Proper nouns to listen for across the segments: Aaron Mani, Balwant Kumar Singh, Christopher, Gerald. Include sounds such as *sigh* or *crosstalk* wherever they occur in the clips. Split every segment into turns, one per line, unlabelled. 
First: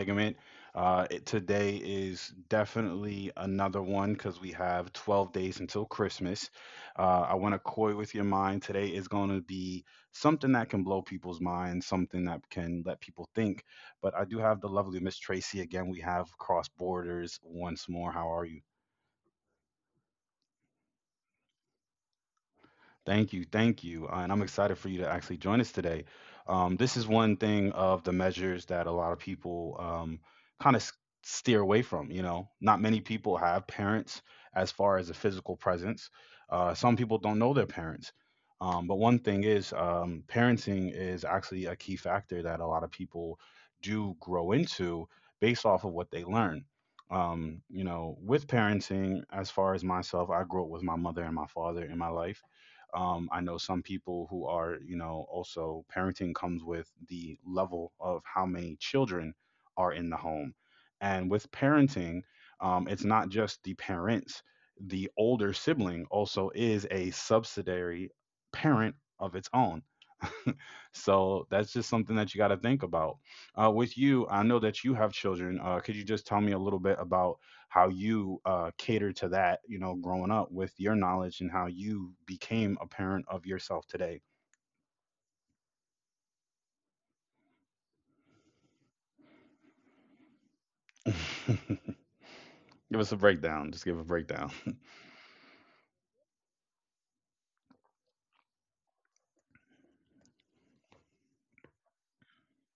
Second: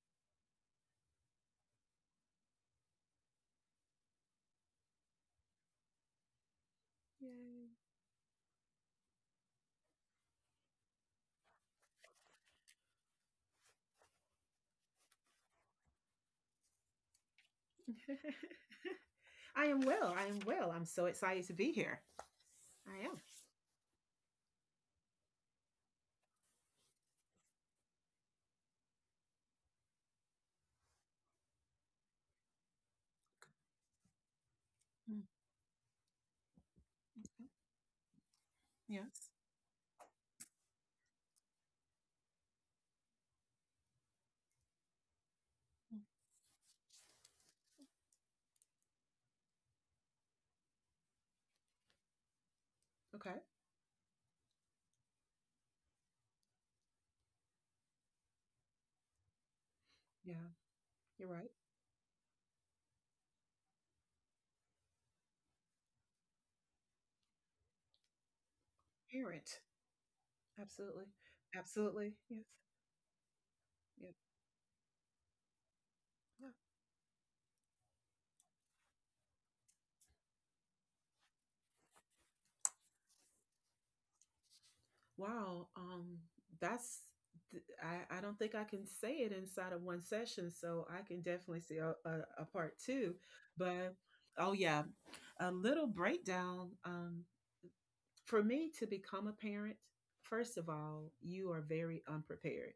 segment. Today is definitely another one because we have 12 days until Christmas. I want to
Yay.
coy with your mind. Today is going to be something that can blow people's minds, something that can let people think. But I do have the lovely Miss Tracy again. We have cross borders once more. How are you?
I am well. I am well. I'm so excited to be here. I am.
Thank you, thank you, and I'm excited for you to actually join us today. This is one thing of the measures that a lot of people kind of steer away from. You know, not many people have parents as far as a
Mm.
physical presence. Some people don't know their parents, but one
Yes.
thing is, parenting is actually a key factor that a lot of people do grow into based off of what they learn. You know, with parenting, as far as myself, I grew up with my mother and my father in my life,
Okay.
I know some people who are, you know, also parenting comes with the level of how many children are in the
Yeah.
home.
You're
And
right.
with parenting, it's not just the parents, the older sibling also is a subsidiary parent of its
Parent.
own. *laughs*
Absolutely.
So that's just
Absolutely.
something that you
Yes.
got to think about. With
Yeah.
you, I know that you have children. Could you just tell
Yeah.
me a little bit about how you cater to that, you know, growing up with your knowledge and how you became a parent of yourself today?
Wow. That's. I don't think I can say it inside of one session, so I
*laughs*
can definitely see
Give
a part
us
two.
a breakdown. Just
But
give a breakdown.
oh yeah, a little breakdown. For me to become a parent, first of all, you are very unprepared,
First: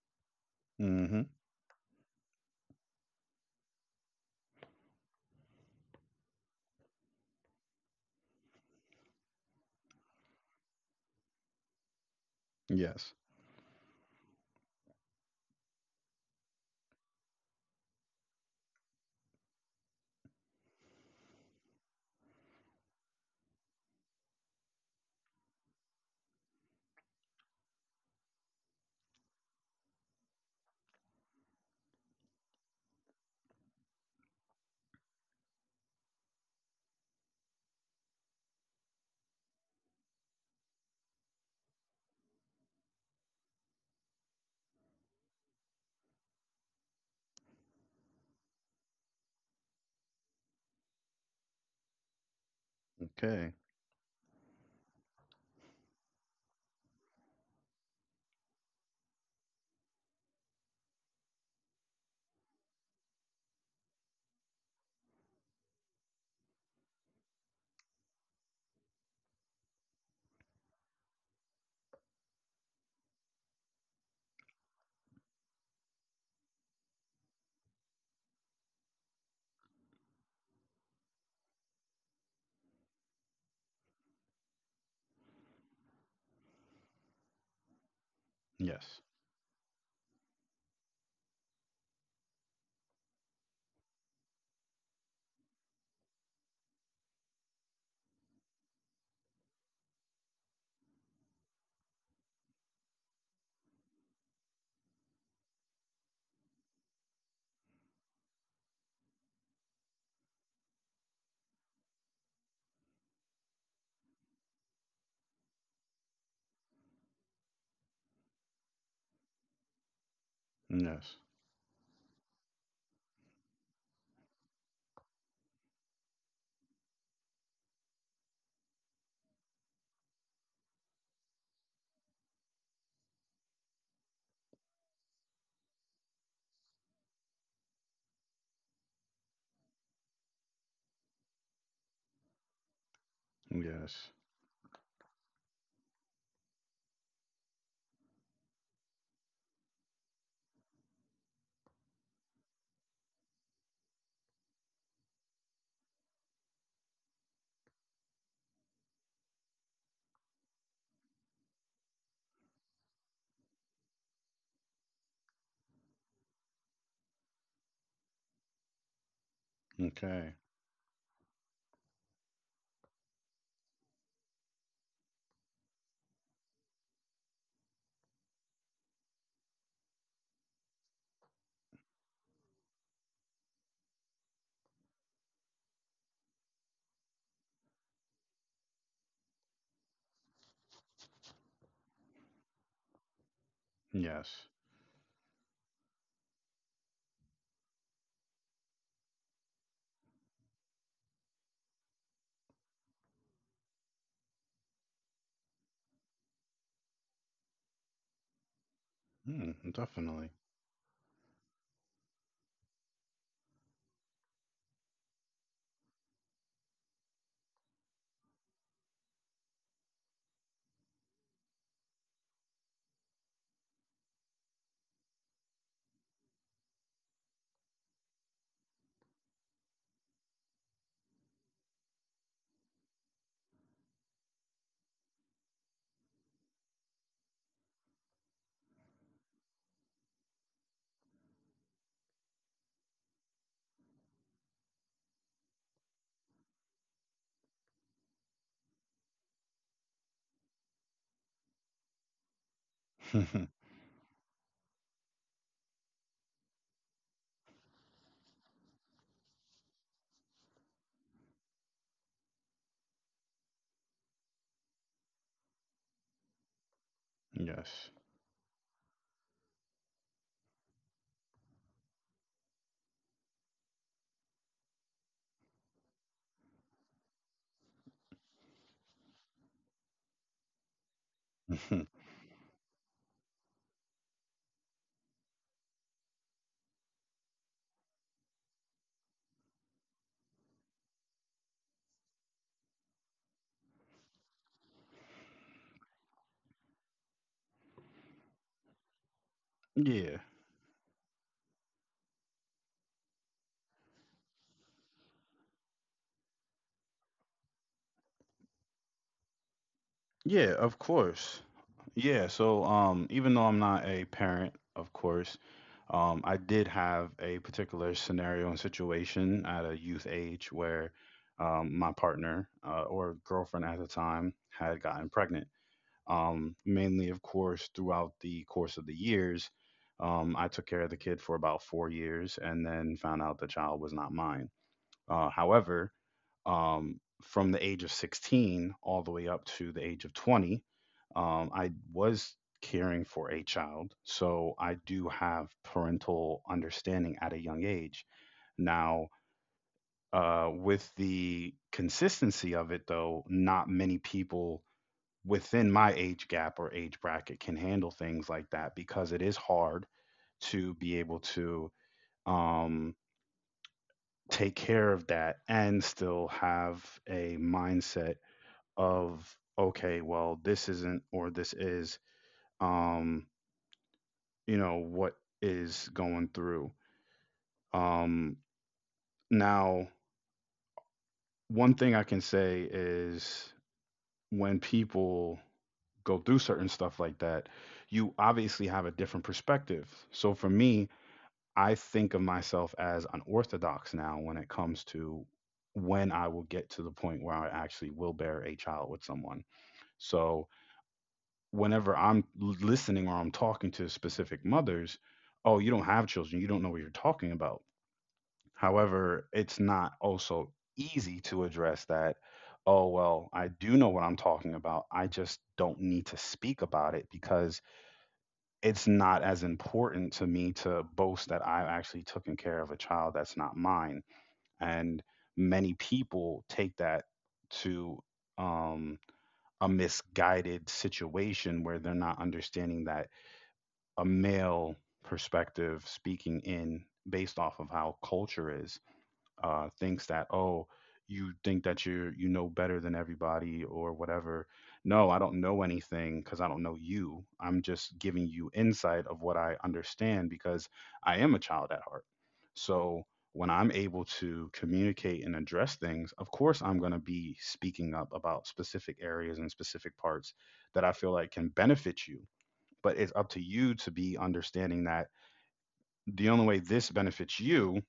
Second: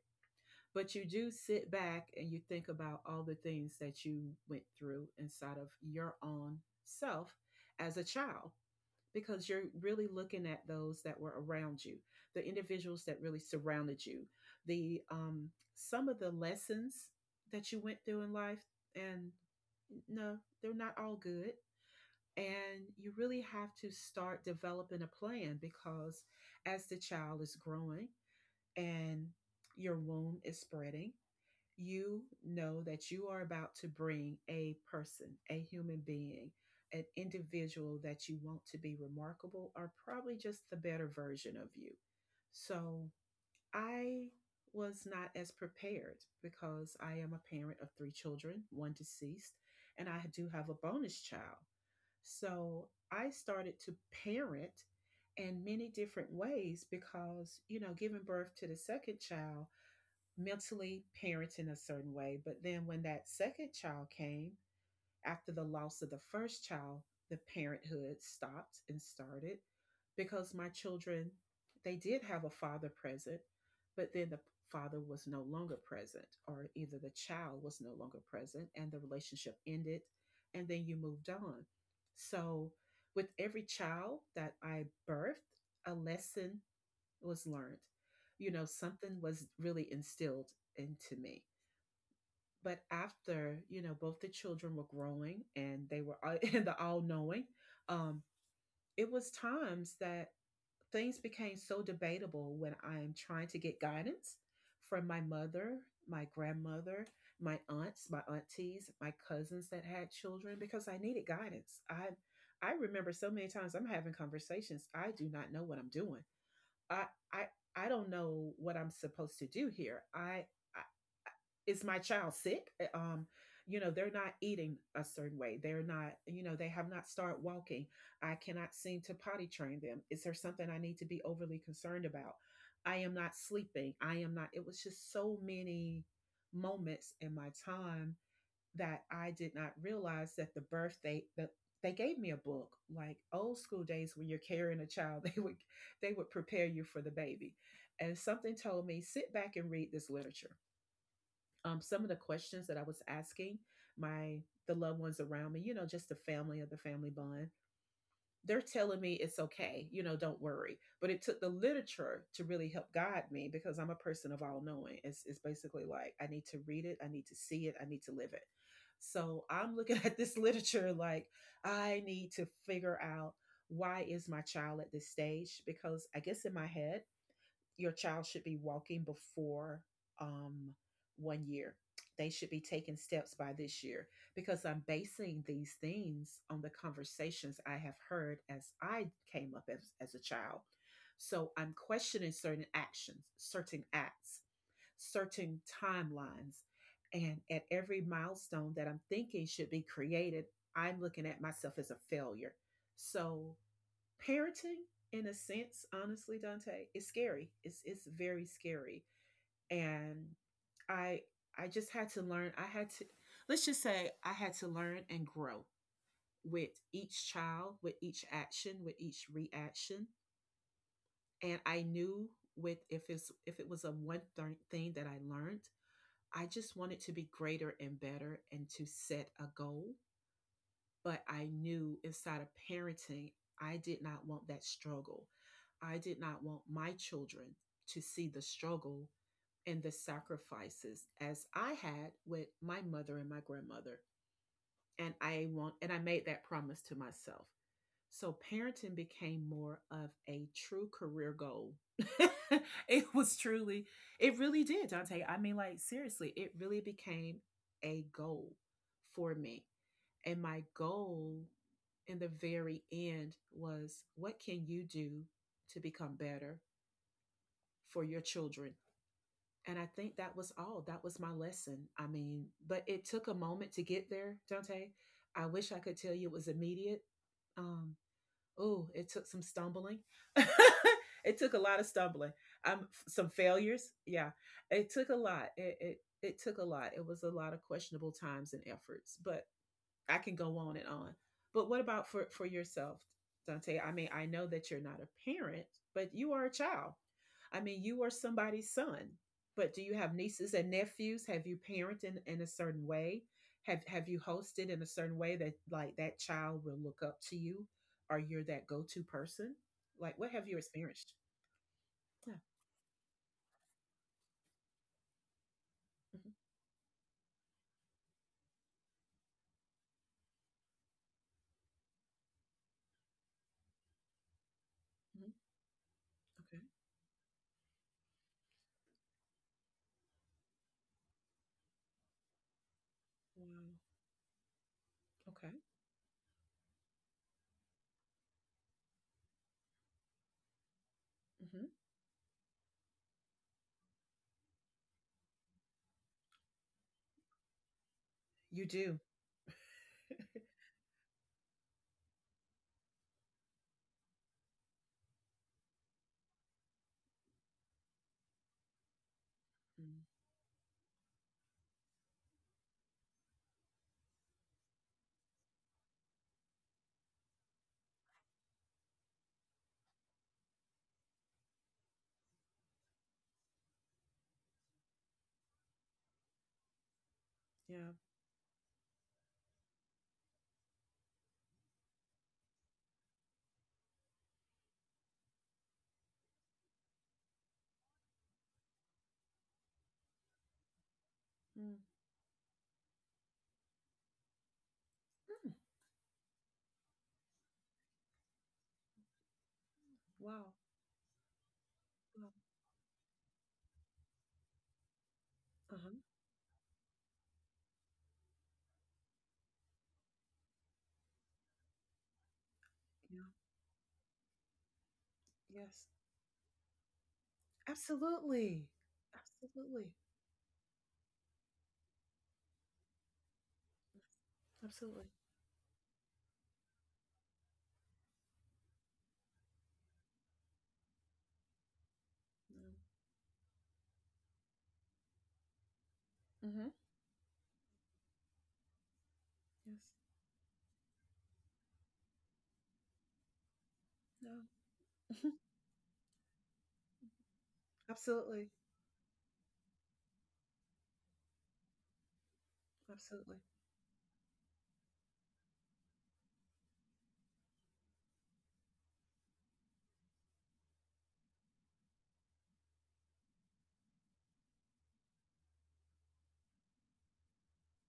but you
Hmm.
do sit back and you think about all the things that you went through inside of your own self as a child, because you're really looking at those that were around you, the individuals
Yes.
that really surrounded you, the some of the lessons that you went through in life. And no, they're not all good. And you really have to start developing a plan, because as the child is growing and your womb is spreading, you know that you are about to bring a person, a human being, an individual that you want to be remarkable or probably just the better version of you. So I was not as prepared because I am a parent of three children, one deceased, and I do have a bonus child. So I
Okay.
started to parent in many different ways because, giving birth to the second child mentally parents in a certain way. But then when that second child came, after the loss of the first child, the parenthood stopped and started because my children, they did have a father present, but then the father was no longer present, or either the child was no longer present and the relationship ended, and then you moved on. So with every child that I birthed, a lesson was learned.
Yes.
Something was really instilled into me. But after, both the children were growing and they were in *laughs* the all knowing. um, it was times that things became so debatable when I'm trying to get guidance from my mother, my grandmother, my aunts, my aunties, my cousins that had children because I needed guidance. I remember so many times I'm having conversations. I do not know what I'm doing. I I I don't know what I'm supposed to do here. I
Yes.
Is my child sick? They're not eating a certain way. They're not, they have not started walking. I cannot seem to potty train them. Is there something I need to be overly concerned about? I am not sleeping. I am not. It was just so many moments in my time that I did not realize that the birthday that they gave me a book, like old school
Yes.
days, when you're carrying a child. *laughs* They would prepare you for the baby, and something told me sit back and read this literature. Some of the questions that I was asking, my the loved ones around me, just the family of the family bond, they're telling me it's okay, don't worry. But it took the literature to really help guide me, because I'm a person of all knowing. It's basically like I need to read it, I need to see it, I need to live it. So I'm looking *laughs* at this
Okay.
literature like, I need to figure out why is my child at this stage, because I guess in my head your child should be walking before um, 1 year. They should be taking steps by this year because I'm basing these things on the conversations I have heard as I came up as a child. So I'm questioning certain actions, certain acts,
Yes.
certain timelines. And at every milestone that I'm thinking should be created, I'm looking at myself as a failure. So parenting, in a sense, honestly, Dante, is scary. It's very scary.
Mm,
And
definitely.
i I just had to learn. I had to, let's just say, I had to learn and grow with each child, with each action, with each reaction. And I knew, with if it was a one thing that I learned, I just wanted to be greater and better and to set a goal. But I knew inside of parenting, I did not want that struggle. I did not want my children to see the struggle and the sacrifices as I had with my mother and my grandmother. And I made that promise to myself. So parenting became more of a true career goal. *laughs* it was
*laughs*
truly, it really did, Dante. I mean, like seriously, it really became a goal for me. And my goal in the very end was, what can you do to become better
Yes.
for your children? And I think that was all. That was my lesson. I mean, but it took a moment to get there, Dante. I wish I could tell you it was immediate. Um, oh, it took some stumbling. *laughs* It took a lot of stumbling. Some failures. Yeah, it took a lot. It took a lot. It was a lot of questionable times and efforts, but I can go on and on. But what about for yourself, Dante? I mean, I know that you're not a parent, but you are a child. I mean, you are somebody's son. But do
*laughs*
you have
Yeah.
nieces and nephews? Have you parented in a certain way? Have you hosted in a certain way that, like, that child will look up to you, or you're that go-to person? Like, what have
Yeah,
you
of
experienced?
course. Yeah,
Yeah.
so even though I'm not a parent, of course,
Hmm.
I did have a particular scenario and situation at a youth age where my partner, or girlfriend at the time had gotten
Hmm.
pregnant.
Okay.
Mainly, of course, throughout the course of the years, I took care of the kid for about 4 years and then found out the child
Wow.
was not mine.
Okay.
However, from the age of 16 all the way up to the age of 20,
Hmm.
I was caring for a child. So I do have parental understanding at a young age.
You do.
Now, with the consistency of it, though, not many people within my age gap or age bracket can handle things like that, because it is hard
Mm.
to be able to um, take care of that and still have a mindset of, okay, well, this isn't or this is, um you know what is going through.
Yeah.
um Now, one thing I can say is, when people go through certain stuff like that, you obviously have a different perspective. So for me, I
Mm.
think of myself as unorthodox now when it comes to
Mm.
when I will get to the point where I actually will bear a child with someone. So
Wow.
whenever I'm
Wow.
listening or I'm talking to specific mothers, oh, you don't
Uh-huh.
have children, you don't know what you're talking about. However, it's not also easy to address that. Oh,
Yeah.
well, I do know what I'm talking about. I just don't
Yes.
need to speak about it because
Absolutely.
it's not as
Absolutely.
important to me to boast that I've actually taken care of a child that's not mine. And
Absolutely.
many people take that to, um, a misguided situation where they're not
No.
understanding that a male perspective speaking
Hmm.
in based off of how culture is,
Yes.
thinks that, oh, you think that you're, you know, better than everybody or
No.
whatever. No, I
Mhm.
don't know anything because I don't know you. I'm just giving
Absolutely.
you insight of what I understand because I am a child at heart. So
Absolutely.
when I'm able to communicate and address things, of course I'm going to be speaking up about specific areas and specific parts that I feel like can benefit you. But it's up to you to be understanding that the only way this benefits you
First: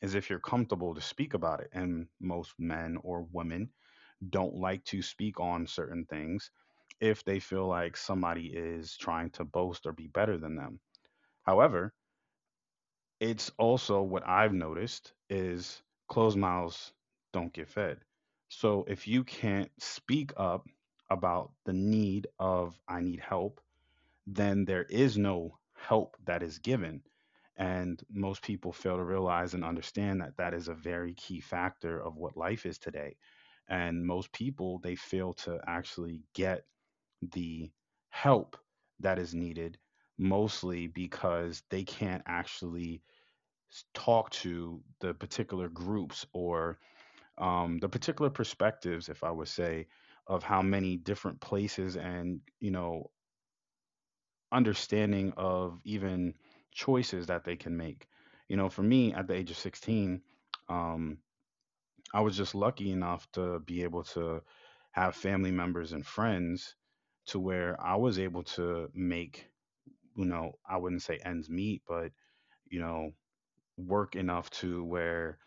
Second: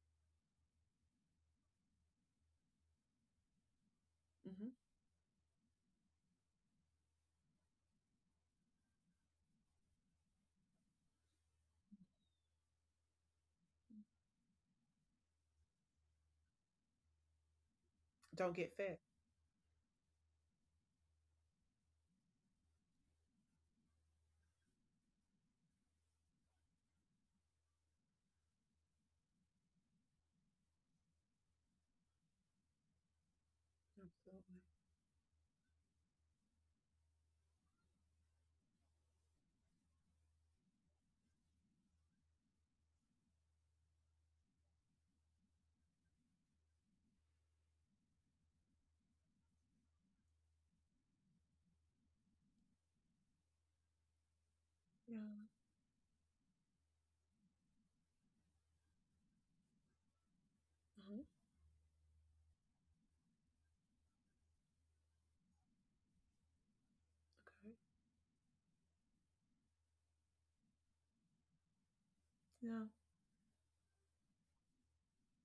is if you're comfortable to speak about it. And most men or women don't
Hmm.
like to speak on certain things if they feel like somebody is trying to boast or be better than them. However, it's also what I've noticed is closed mouths don't get fed.
Don't get
So
fed.
if you can't speak up about the need of I need help, then there is no help that is given. And most people fail to realize and understand that that is a very key factor of what life is today. And most
Absolutely.
people, they fail to actually get the help that is needed, mostly because they can't actually talk to the particular groups or the particular perspectives, if I would say, of how many different places and, you know,
Yeah.
understanding of even choices that they can make. You know, for me at the age of 16, um,
Hmm.
I was just lucky enough to be able to have family members and friends to
Okay.
where I was able to make, you know, I wouldn't say ends meet, but, you
Yeah.
know, work enough to where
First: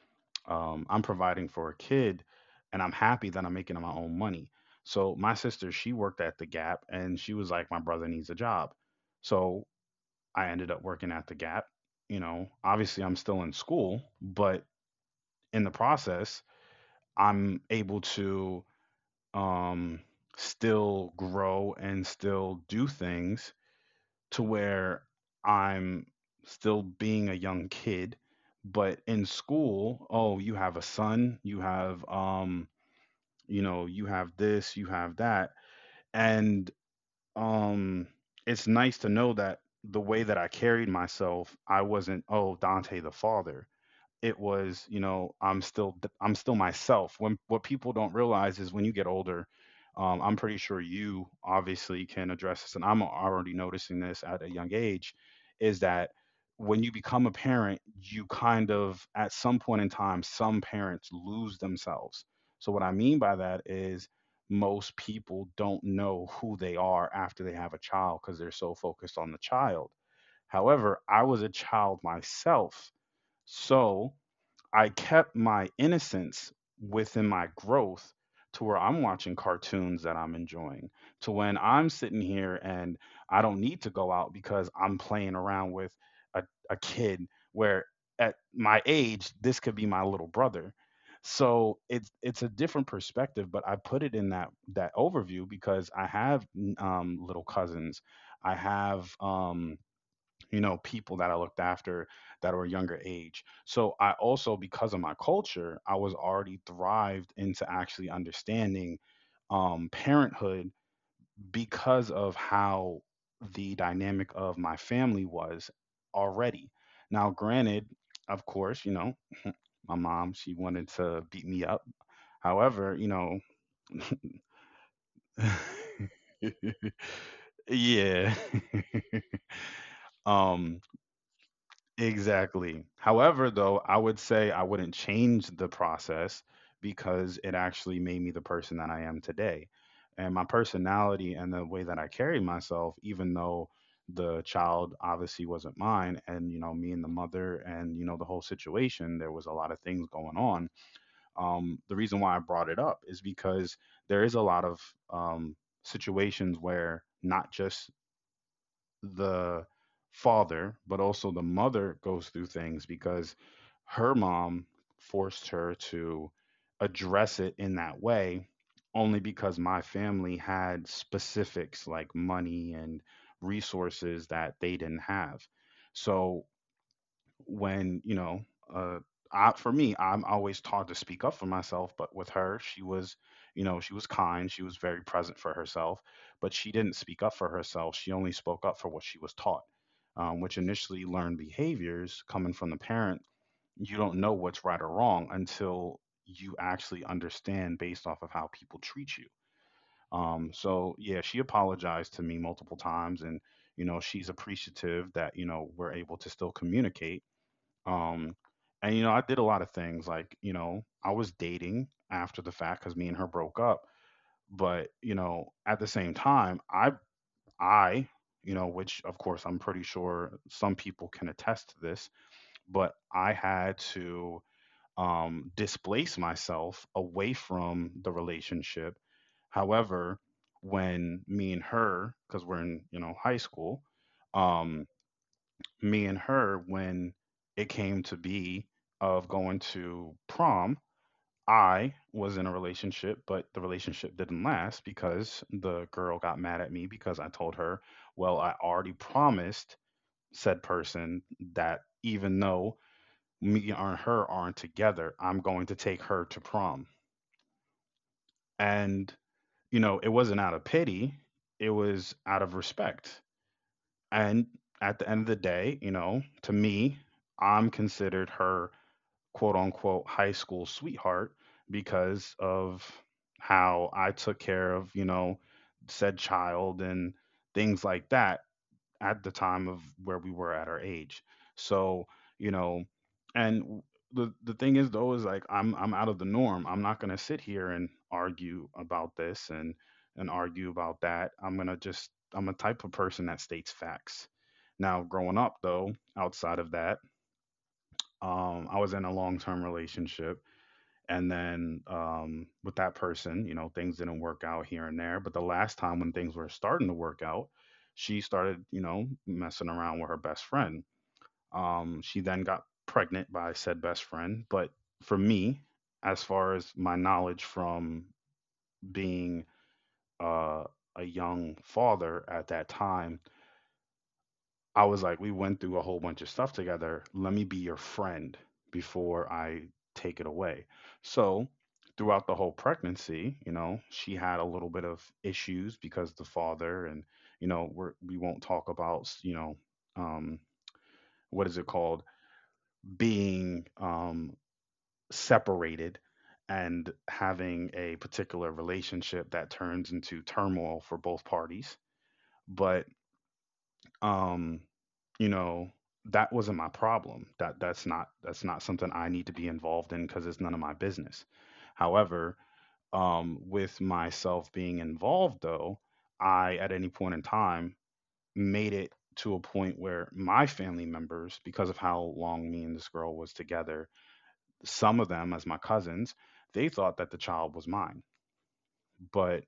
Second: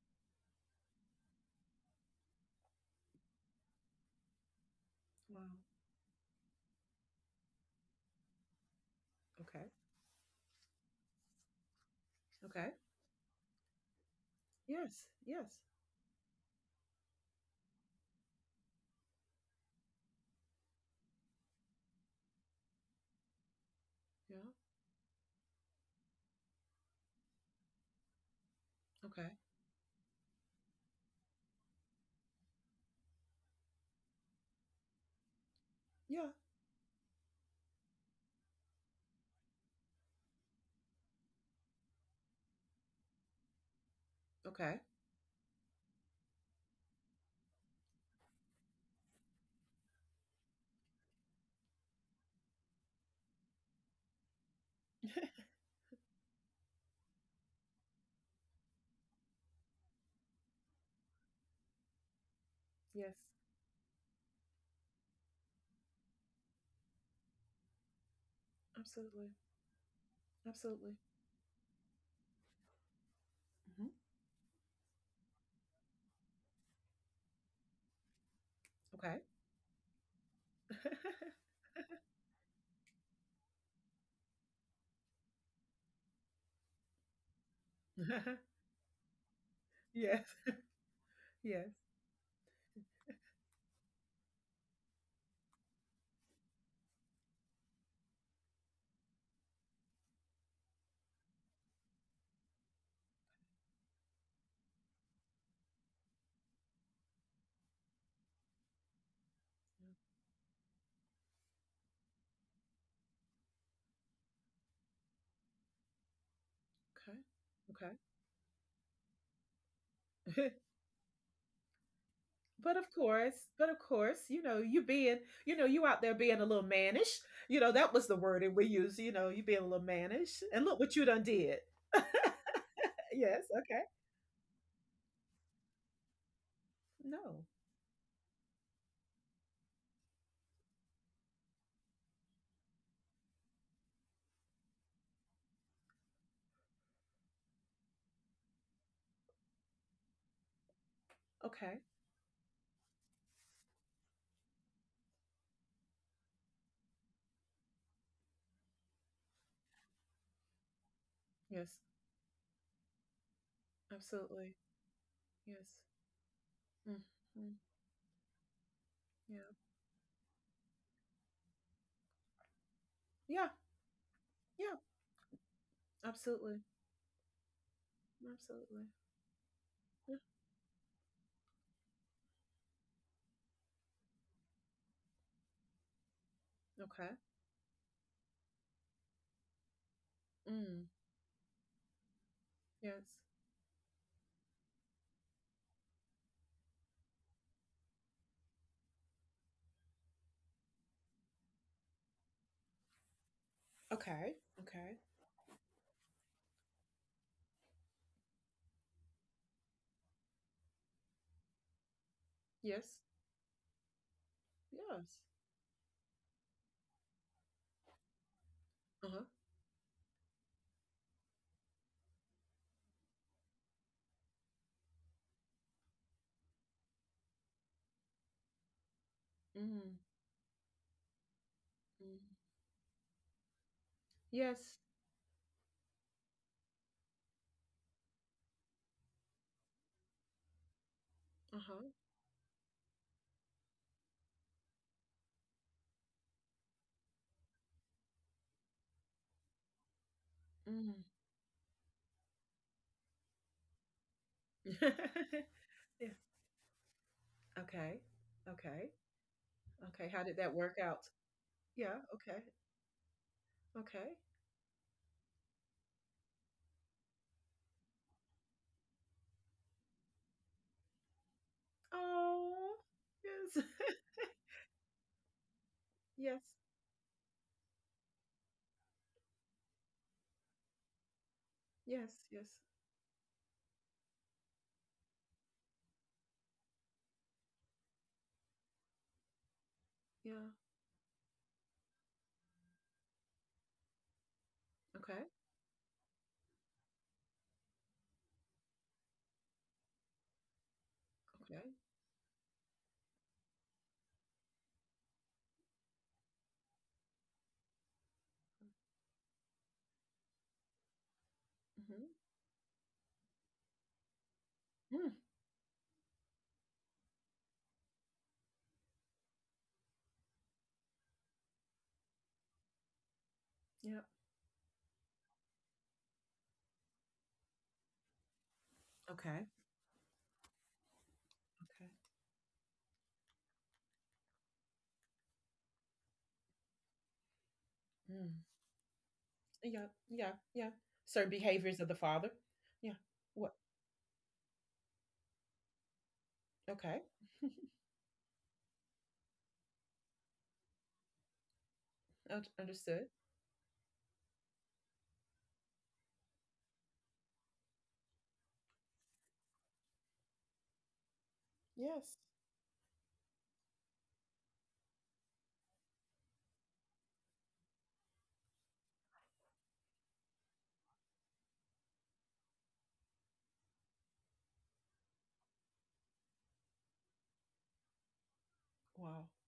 I'm providing for a kid and I'm happy that I'm making my own money. So my
Wow.
sister, she worked at the Gap and she was like, my brother needs a job. So
Okay.
I ended up working at the Gap. You know,
Okay.
obviously I'm still in school, but
Yes. Yes.
in the process, I'm able to um, still grow and still do things to
Yeah.
where I'm still being a young kid. But in
Okay.
school, oh, you have a son, you have, you know, you have this, you have that.
Yeah.
And um it's nice to know that the way that I carried myself, I wasn't, oh, Dante the father, it
Okay.
was, you know, I'm still myself. When what people don't realize is when you get older, I'm pretty sure you obviously can address this and I'm already noticing this at a young age, is that when you become a parent you kind of at some point in time some parents lose themselves. So what I
Yes.
mean by that is most people don't know who they are after they have a child because they're so focused
Absolutely.
on the child. However,
Absolutely.
I was a child myself,
Hmm.
so I kept my innocence within my growth to where I'm
Okay.
watching cartoons that I'm enjoying, to
*laughs*
when I'm sitting here and I don't need to go out because I'm playing around with a, a kid where at
*laughs*
my age, this could be my
Yes,
little brother.
yes.
So it's a different perspective, but I put it in that overview because I have, little cousins, I have, you know, people that I looked after that were younger age. So I also, because of my culture, I was already thrived into actually understanding, parenthood, because of how the dynamic of my family was already. Now, granted,
Okay.
of course, you know, my mom,
Okay.
she wanted to beat me up.
*laughs* But of
However, you
course,
know,
but of course, you out
*laughs*
there being a little mannish. That was the
yeah.
word that we
*laughs*
used, you being a little mannish. And look
Um,
what you done did.
Exactly.
Yes,
However,
okay.
though, I would say I wouldn't change the process because
No.
it actually made me the person that I am today. And my personality and the way that I carry myself, even though the child obviously wasn't mine, and, you know, me and the mother and, you know, the whole situation, there was a lot of things going on.
Okay.
The reason why I brought it up is because there is a lot of um situations where not just the father, but also the
Yes,
mother goes through things because her
absolutely.
mom forced
Yes.
her to address
Hmm.
it in that way only
Yeah.
because my family had specifics like money and
Yeah.
resources that
Yeah.
they didn't have. So
Absolutely.
when, you know,
Absolutely.
uh I, for me,
Yeah.
I'm always taught to speak up for myself, but with her, she was, you know, she was kind, she was very present for herself, but she didn't
Okay.
speak up for herself, she only spoke up for what she was taught, which
Mm.
initially learned behaviors coming from the
Yes.
parent. You don't know what's right or wrong until you actually understand based off of how people treat you. So yeah, she apologized to me multiple times, and you know,
Okay.
she's
Okay.
appreciative that, you know, we're able to still communicate. um, and you know, I did a lot of things like, you know, I was dating after the fact because
Yes.
me and her broke up. But, you
Yes.
know, at the same time, I, you know, which
Uh
of
huh.
course I'm pretty sure some people can attest to this, but I had to displace myself away from the relationship.
Mm.
However, when me and her,
Mm.
because we're in, you know, high school,
Yes.
um, me and her, when it came to be of going to prom.
Uh huh.
I was in a relationship, but the relationship didn't last because the girl got mad at me because I told her, well, I already promised said
Mm.
person that even though me and her aren't together, I'm
*laughs*
going to take
Yeah.
her to prom.
Okay. Okay.
And, you know,
Okay.
it
How did
wasn't
that
out of
work out?
pity, it
Yeah.
was
Okay.
out of respect.
Okay.
And at the end of the day, you know, to me, I'm considered her quote unquote high school sweetheart because
Oh,
of
yes.
how
*laughs*
I took care of, you know, said
Yes.
child and things like that at the time of where we were at our age. So,
Yes. Yes.
you know, and the thing is though is like I'm out of the norm. I'm not going to sit here and argue about this and
Yeah.
argue about that. I'm going to just I'm a type of person that states facts. Now,
Okay.
growing up though, outside of that, I was in a long term relationship, and
Okay.
then with that person, you know, things didn't work out here and there. But the last time when things were starting to work out, she started, you know, messing around with her best friend.
Mm-hmm.
She then got pregnant by said best friend. But
Mm.
for me, as far as my knowledge from being uh, a young father at that time,
Yeah.
I was like, we went through a whole bunch of stuff together. Let me be your friend before
Okay.
I take it away. So,
Okay.
throughout the whole pregnancy, you know, she had a little bit of issues because the father and, you know, we
Mm.
won't talk about, you know,
Yeah. Yeah.
um,
Yeah. Certain
what is it
behaviors of the
called?
father. Yeah. What?
Being separated and
Okay.
having a particular relationship that turns into turmoil for both parties. But
Understood.
um you know that wasn't my problem. That's not something I need to be involved in because it's none of my business.
Yes.
However, with myself being involved though, I at any point in time made it to a point where my family members, because of how long me and this girl was together, some of them as my cousins, they thought that the child was mine.
Wow.
But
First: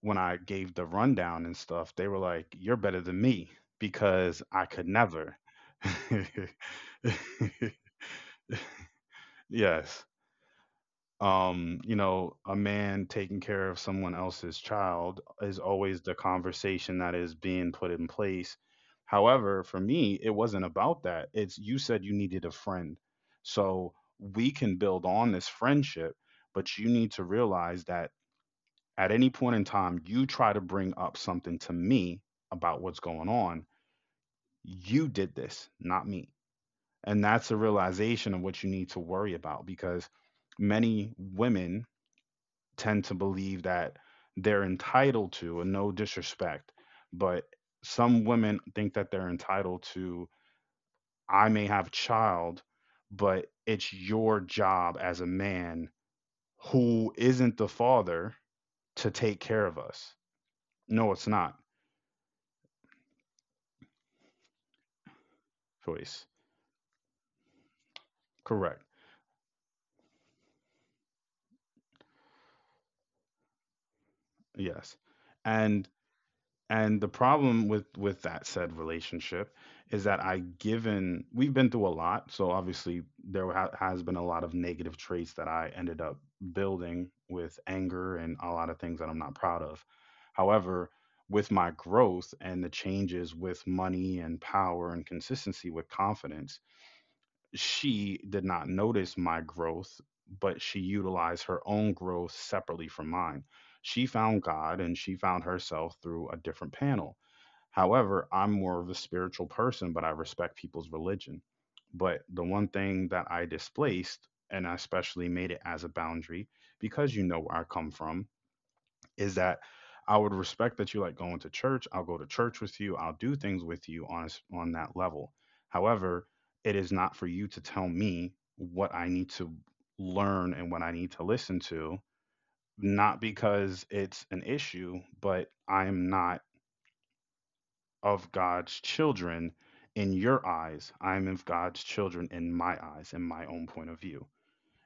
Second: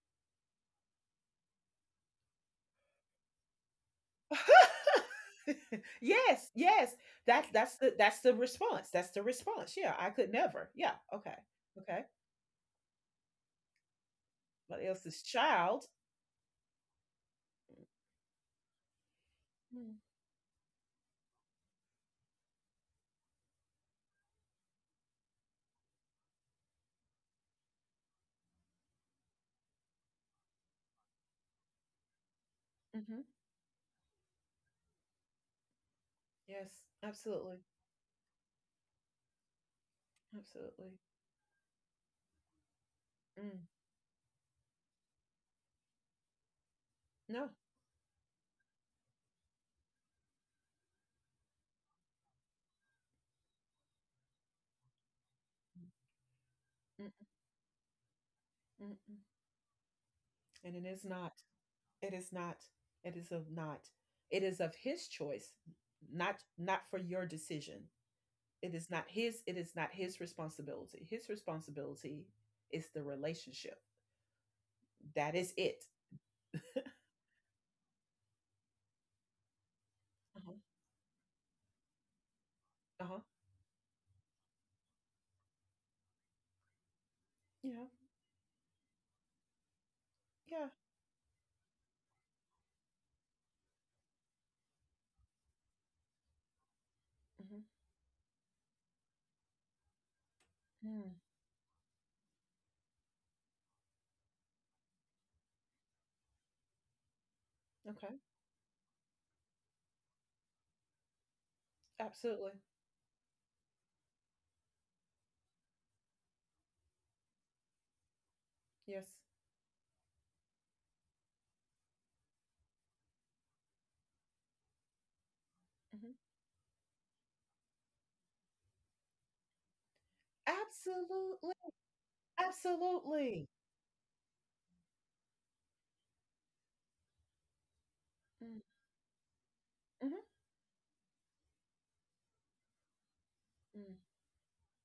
when I gave the rundown and stuff, they were like, "You're better than me because I could never."
*laughs*
*laughs*
Yes, yes. That's the response. That's the response. Yeah,
Yes.
I could never. Yeah. Okay.
You
Okay.
know, a man taking care of someone else's
What else
child
is
is
child?
always the conversation that is being put in place. However, for me, it wasn't about that. It's you said you needed a friend. So we can build on this friendship, but you need to realize that at any point in time you try to bring up something to me about what's
Mm-hmm.
going on, you did this, not me.
Yes.
And that's a
Absolutely.
realization of what you need to worry about because
Absolutely.
many women tend to
Mm.
believe that they're entitled to, and no disrespect, but
No.
some women think that they're entitled to, I may have a child, but it's your job as a man
Mm,
who isn't the father
mm,
to
mm.
take care of us.
And it is
No, it's
not.
not,
It is not. It is of not. It is of his choice,
Joyce.
not for your decision. It
Correct.
is not his. It is not his responsibility. His responsibility is the relationship.
Yes.
That is it.
And the problem with that said relationship is that I,
*laughs*
given we've been through a lot, so obviously
Uh-huh.
there has been a lot of negative traits that I ended up building with
Yeah.
anger and a lot of things that I'm not proud of.
Yeah.
However, with my growth and the changes with money and power and consistency with confidence,
Mm-hmm.
she did not notice my growth, but she
Mm.
utilized her own growth separately from mine. She found God and she found herself through a different panel.
Okay.
However, I'm more of a spiritual person, but I respect people's religion. But the
Absolutely.
one thing that I displaced, and I especially made it as a boundary, because you know where I come from,
Yes.
is that I would respect that you like going to church. I'll go to church with you. I'll do things with you on a s on that level. However,
Hmm.
it is not for you to tell me what I need to learn and what I need to
Absolutely.
listen to, not
Absolutely.
because it's an issue, but I'm not of
Mm-hmm.
God's children in your eyes. I'm of God's children in my eyes, in my own point
Mm-hmm. Mm.
of view.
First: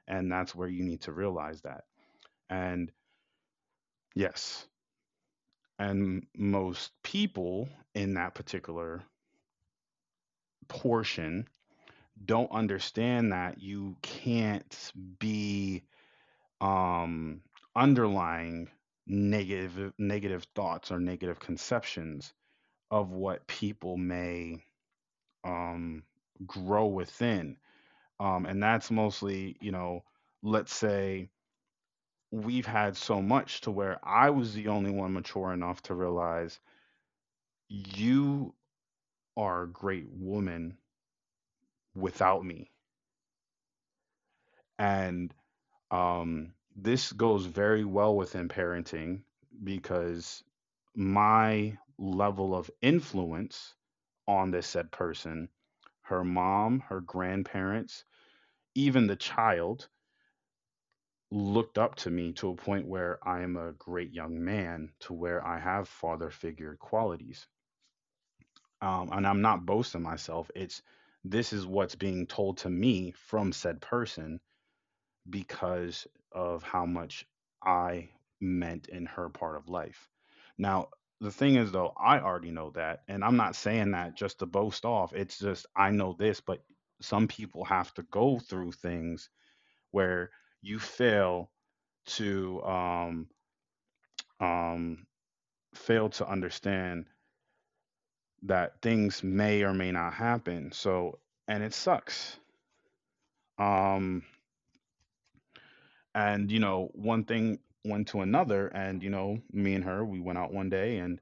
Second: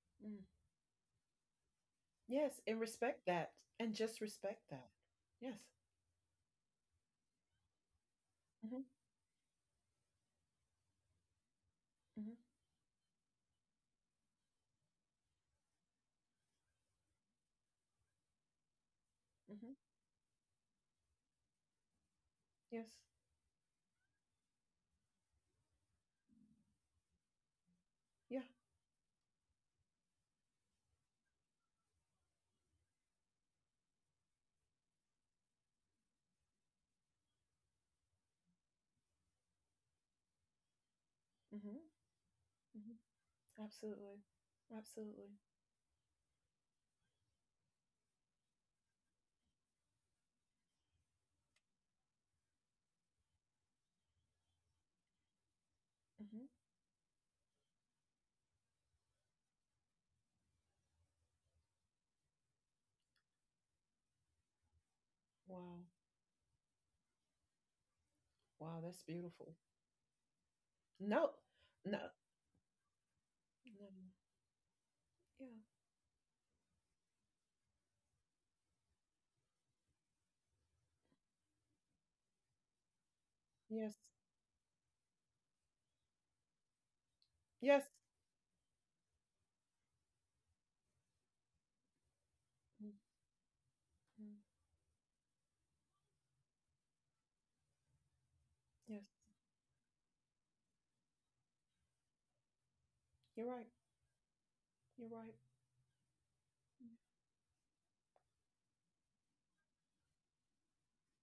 And
Mm.
that's where you need to realize that.
Yes, and
And
respect that, and just
yes,
respect that. Yes.
and most people in that
Hmm.
particular portion
Hmm.
don't understand that you can't be um underlying
Hmm.
negative thoughts or negative conceptions
Yes.
of what people may um grow within.
Yeah.
And that's mostly, you know, let's say we've had so much to where I was the only one mature enough to realize you are a great woman
Hmm.
without me.
Hmm. Absolutely.
And
Absolutely.
this goes very well within parenting because my level of influence on this said person, her
Hmm.
mom, her grandparents, even the child looked up to me to a point where I am a great young man to where I
Wow.
have father figure qualities.
Wow, that's
And I'm
beautiful.
not boasting myself. It's
No.
this is what's
No.
being told to me from said
No.
person
Yeah.
because of how much I meant in her part of life. Now, the thing is, though, I already know that. And I'm not saying
Yes.
that just to boast off. It's just, I know this, but some people
Yes.
have to go through things where you fail to,
Hmm.
um, fail to understand that
Yes.
things may or may not happen. So, and it sucks.
You're right.
Um,
You're right.
and you know one thing went to another and you know me and her, we went out 1 day, and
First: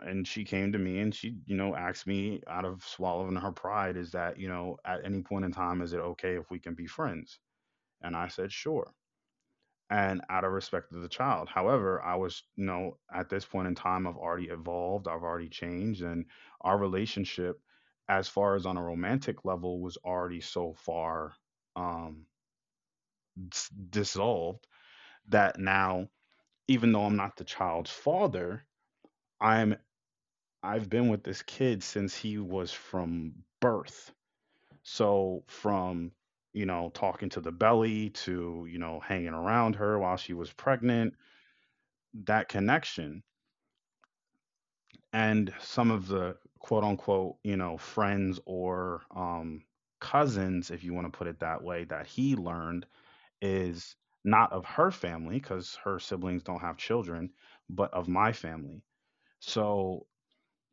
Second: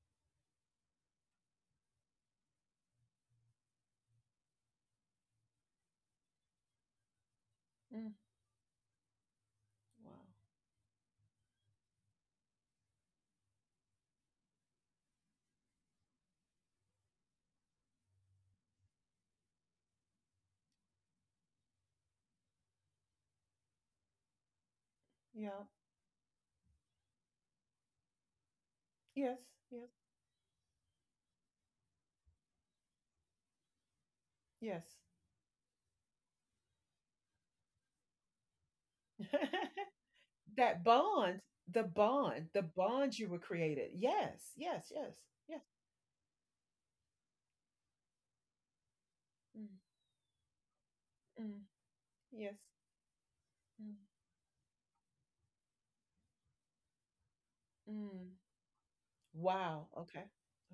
she came to me and she, you know, asked me, out of swallowing her pride, is that, you know, at any point in time, is it okay if we can be friends?
Mm.
And I said sure,
Wow.
and out of respect to the child. However, I was, you know, at this point in time, I've already evolved, I've already changed, and our relationship as far as on a romantic level was already so far, um dissolved, that
Yeah.
now, even though I'm not the child's father,
Yes,
I'm I've been with this kid since he was from birth.
yes, yes.
So from, you know, talking to the belly to, you know, hanging around
*laughs*
her while she was
That
pregnant,
bond, the bond,
that
the bond
connection
you were created. Yes, yes, yes,
and
yes.
some of the quote unquote, you know, friends or
Mm,
cousins, if you want to put it
mm,
that way, that he
yes.
learned
Mm,
is not of her family because her siblings don't have children, but of my
mm.
family.
Wow.
So,
Okay.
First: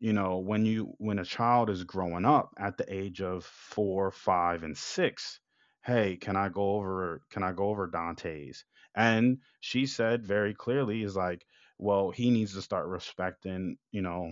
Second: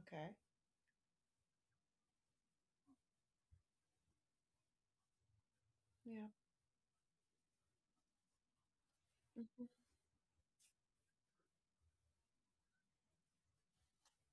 you
Okay.
know, when a child is growing up at the age of four five and six, "Hey,
Yeah.
can I go over, Dante's?" And
Mhm.
she said very clearly is like, well, he needs to start respecting, you know,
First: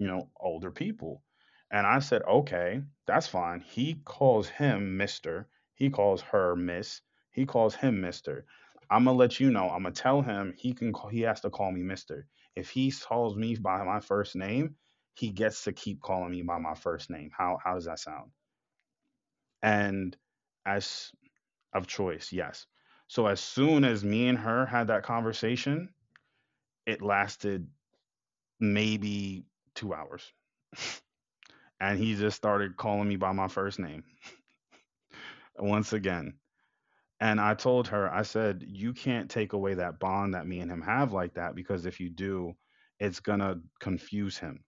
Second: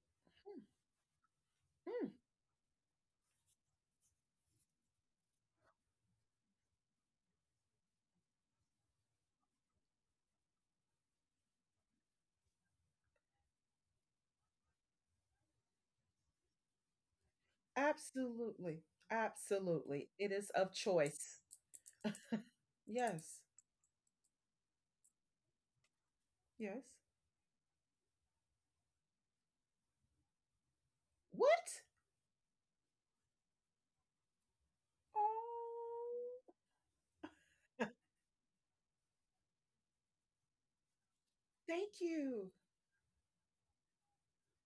older people. And I
Mm,
said, okay, that's fine. He calls him Mr. He calls her Miss. He calls him Mr. I'm gonna let you know. I'm gonna tell him he can call, he has to call me Mr. If he calls me by my first name, he gets to keep calling me by my first name. How does that sound?
absolutely. Absolutely.
And
It is of
as
choice.
of choice, yes. So as
Yes.
soon as me and her had that conversation,
Yes.
it lasted maybe 2 hours
What?
and he just started calling me by my first name once again.
Oh,
And I told her, I said, you can't take away that bond that me and him have like that,
*laughs*
because
thank
if you
you.
do, it's gonna confuse him.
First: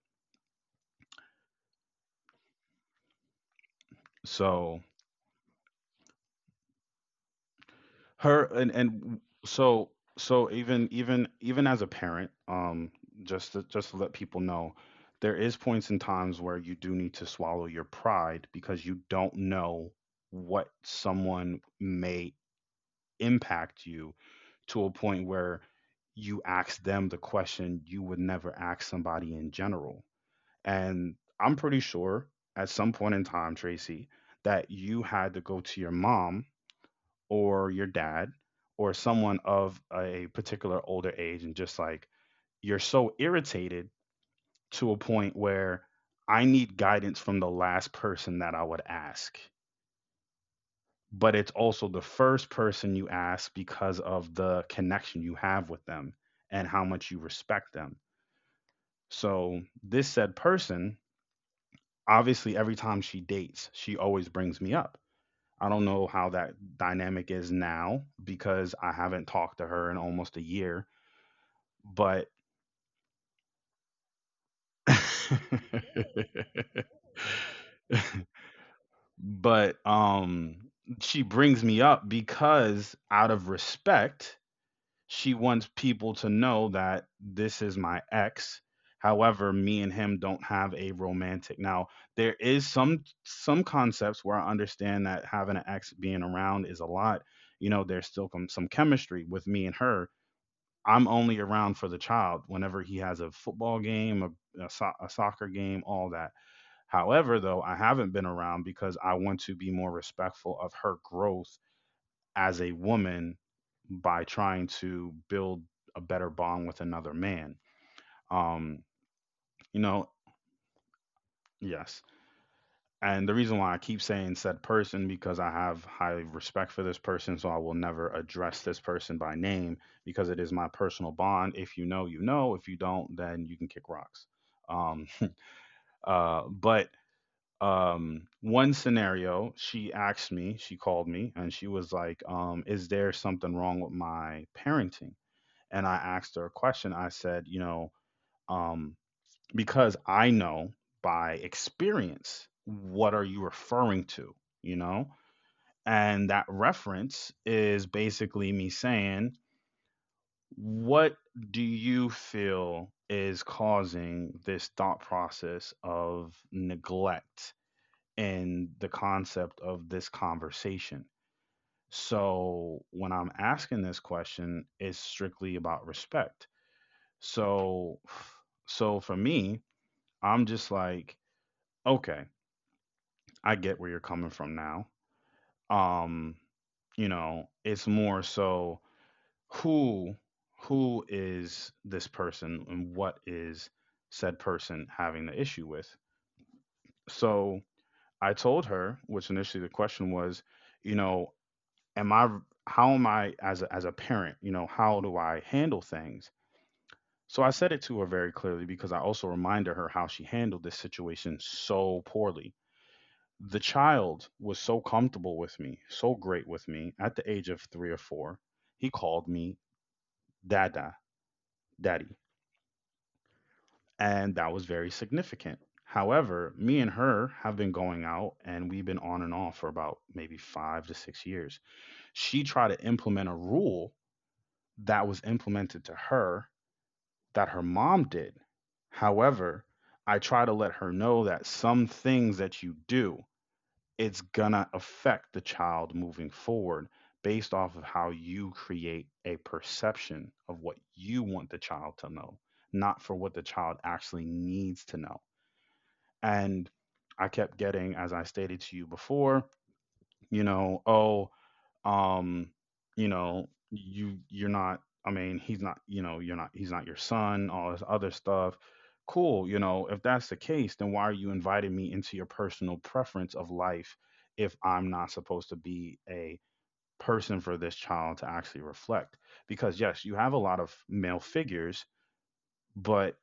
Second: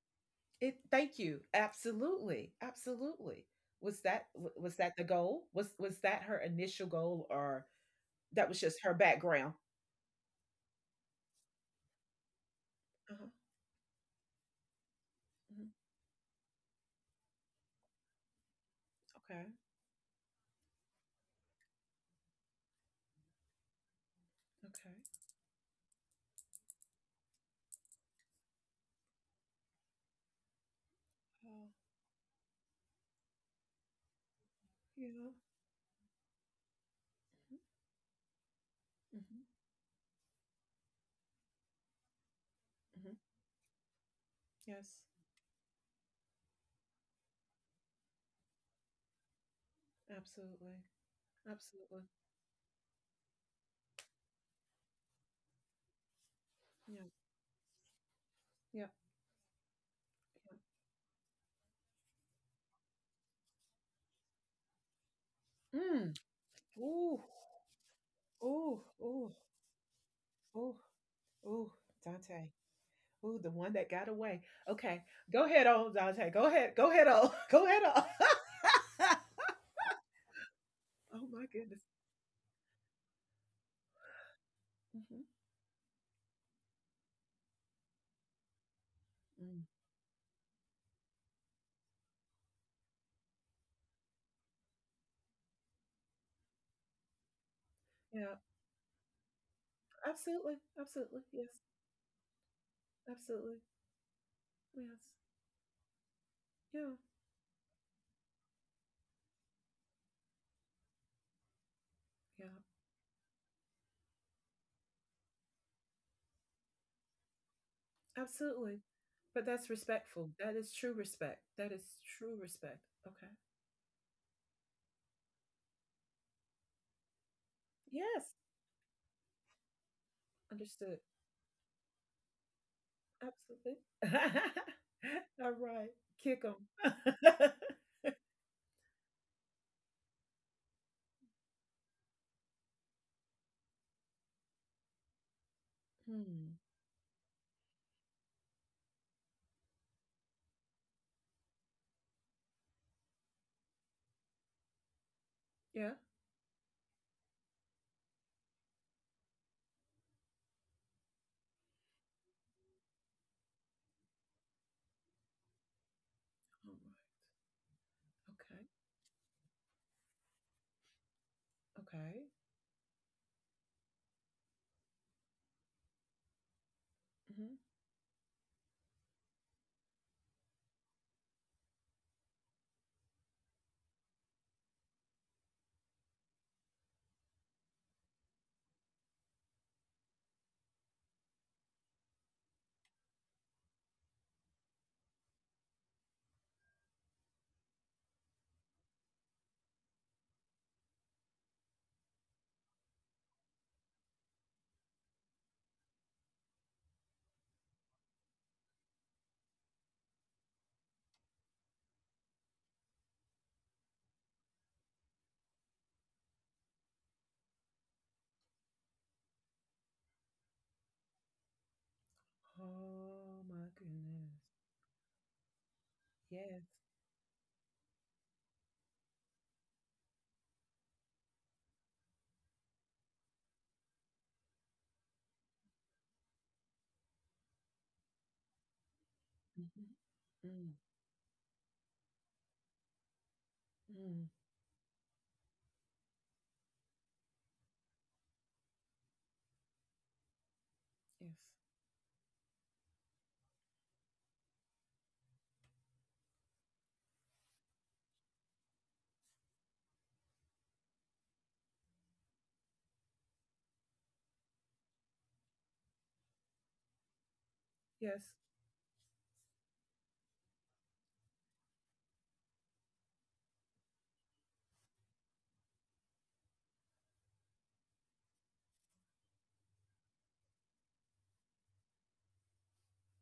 It Thank you. Absolutely, absolutely. Was
So
that the goal? Was that her initial goal, or
her
that was
and
just her background?
so even as a parent,
Uh-huh,
just to, let people know, there is
mhm,
points in times where you do need to swallow your pride because you don't
okay,
know what someone may impact you to a
okay.
point where you ask them the question you would never ask somebody in general. And I'm
Oh,
pretty sure at some point in time, Tracy, that you
yeah.
had to go to your mom or your dad or
Mhm,
someone
mhm,
of a particular older age and just like, you're
mhm.
so irritated
Yes,
to a point where I need guidance from the last person that I would ask,
absolutely,
but it's also the
absolutely.
first person you ask because of the connection you have with them and how
Yeah,
much you respect them.
yeah, yeah.
So, this said person, obviously, every time she dates, she always brings me up. I don't know
Mm.
how that
Ooh,
dynamic is now because
ooh,
I haven't
ooh,
talked to her in almost a
ooh,
year,
ooh,
but
Dante. Ooh, the one that got away. Okay, go ahead on, Dante. Go ahead. Go
*laughs*
ahead on. *laughs* Go ahead on. *laughs*
but she
Oh my
brings
goodness.
me up because out of respect
Mm-hmm,
she wants people to know that this is my ex. However,
mm.
me and him don't have a romantic. Now, there is some concepts where I understand that having an ex being around is a lot. You know, there's still
Yeah,
some chemistry with me and her.
absolutely,
I'm only around for the child whenever he has a
absolutely,
football game, a
yes,
soccer game, all that.
yeah,
However, though, I haven't been around because I want to be more respectful of her growth
yeah,
as a woman by trying to build a better bond with another man.
absolutely.
Um,
But that's
you know,
respectful. That is true respect. That is
yes.
true respect.
And
Okay.
the reason why I keep saying said person because I have high respect for this person, so I will never
Yes,
address this person by name because it is my
understood.
personal bond. If you know, you know. If you don't, then you can
Absolutely.
kick rocks. Um,
*laughs* All right, kick them.
but
*laughs*
one scenario, she asked me, she called me, and she was like, "Is there something wrong with my parenting?" And I asked her a
Hmm.
question. I said, um, because I know by experience, what are you referring to? You know?
Yeah.
And that reference is basically me saying, what do you feel is causing this thought process of
All right.
neglect in the concept of this conversation?
Okay. Okay.
So when I'm asking this question, it's strictly about respect.
Hmm.
So, so for me, I'm just like, okay, I get where you're coming from now. Um, you know, it's more so who who is this person and what is said person having the issue with. So I told her, which initially the question was, you know, am I how am I as a parent, you know, how do I handle things? So I said it to her very clearly because I also reminded her how she handled this situation so poorly. The child was so comfortable with me, so great with me at the age of three or four. He called me Dada, Daddy,
Oh my
and
goodness.
that was very significant. However,
Yes.
me and her have been going out and we've been on and off for about maybe 5 to 6 years. She tried to implement a rule that was implemented to her that her mom did. However,
Mhm.
I try to let
Mm.
her know that some things that you do, it's
Mm.
gonna affect the child moving forward based off of how you create a perception of what you want the child to know, not for what the child actually needs to know. And I kept getting, as I stated to you before, you know, um you know, you you're not I mean he's not, you know, you're not he's not your son, all this other
Yes. Yes.
stuff. Cool, you know, if that's the case, then why are you inviting me into your personal preference of life if I'm not supposed to be a person for this child to actually reflect? Because yes, you have a lot of male figures, but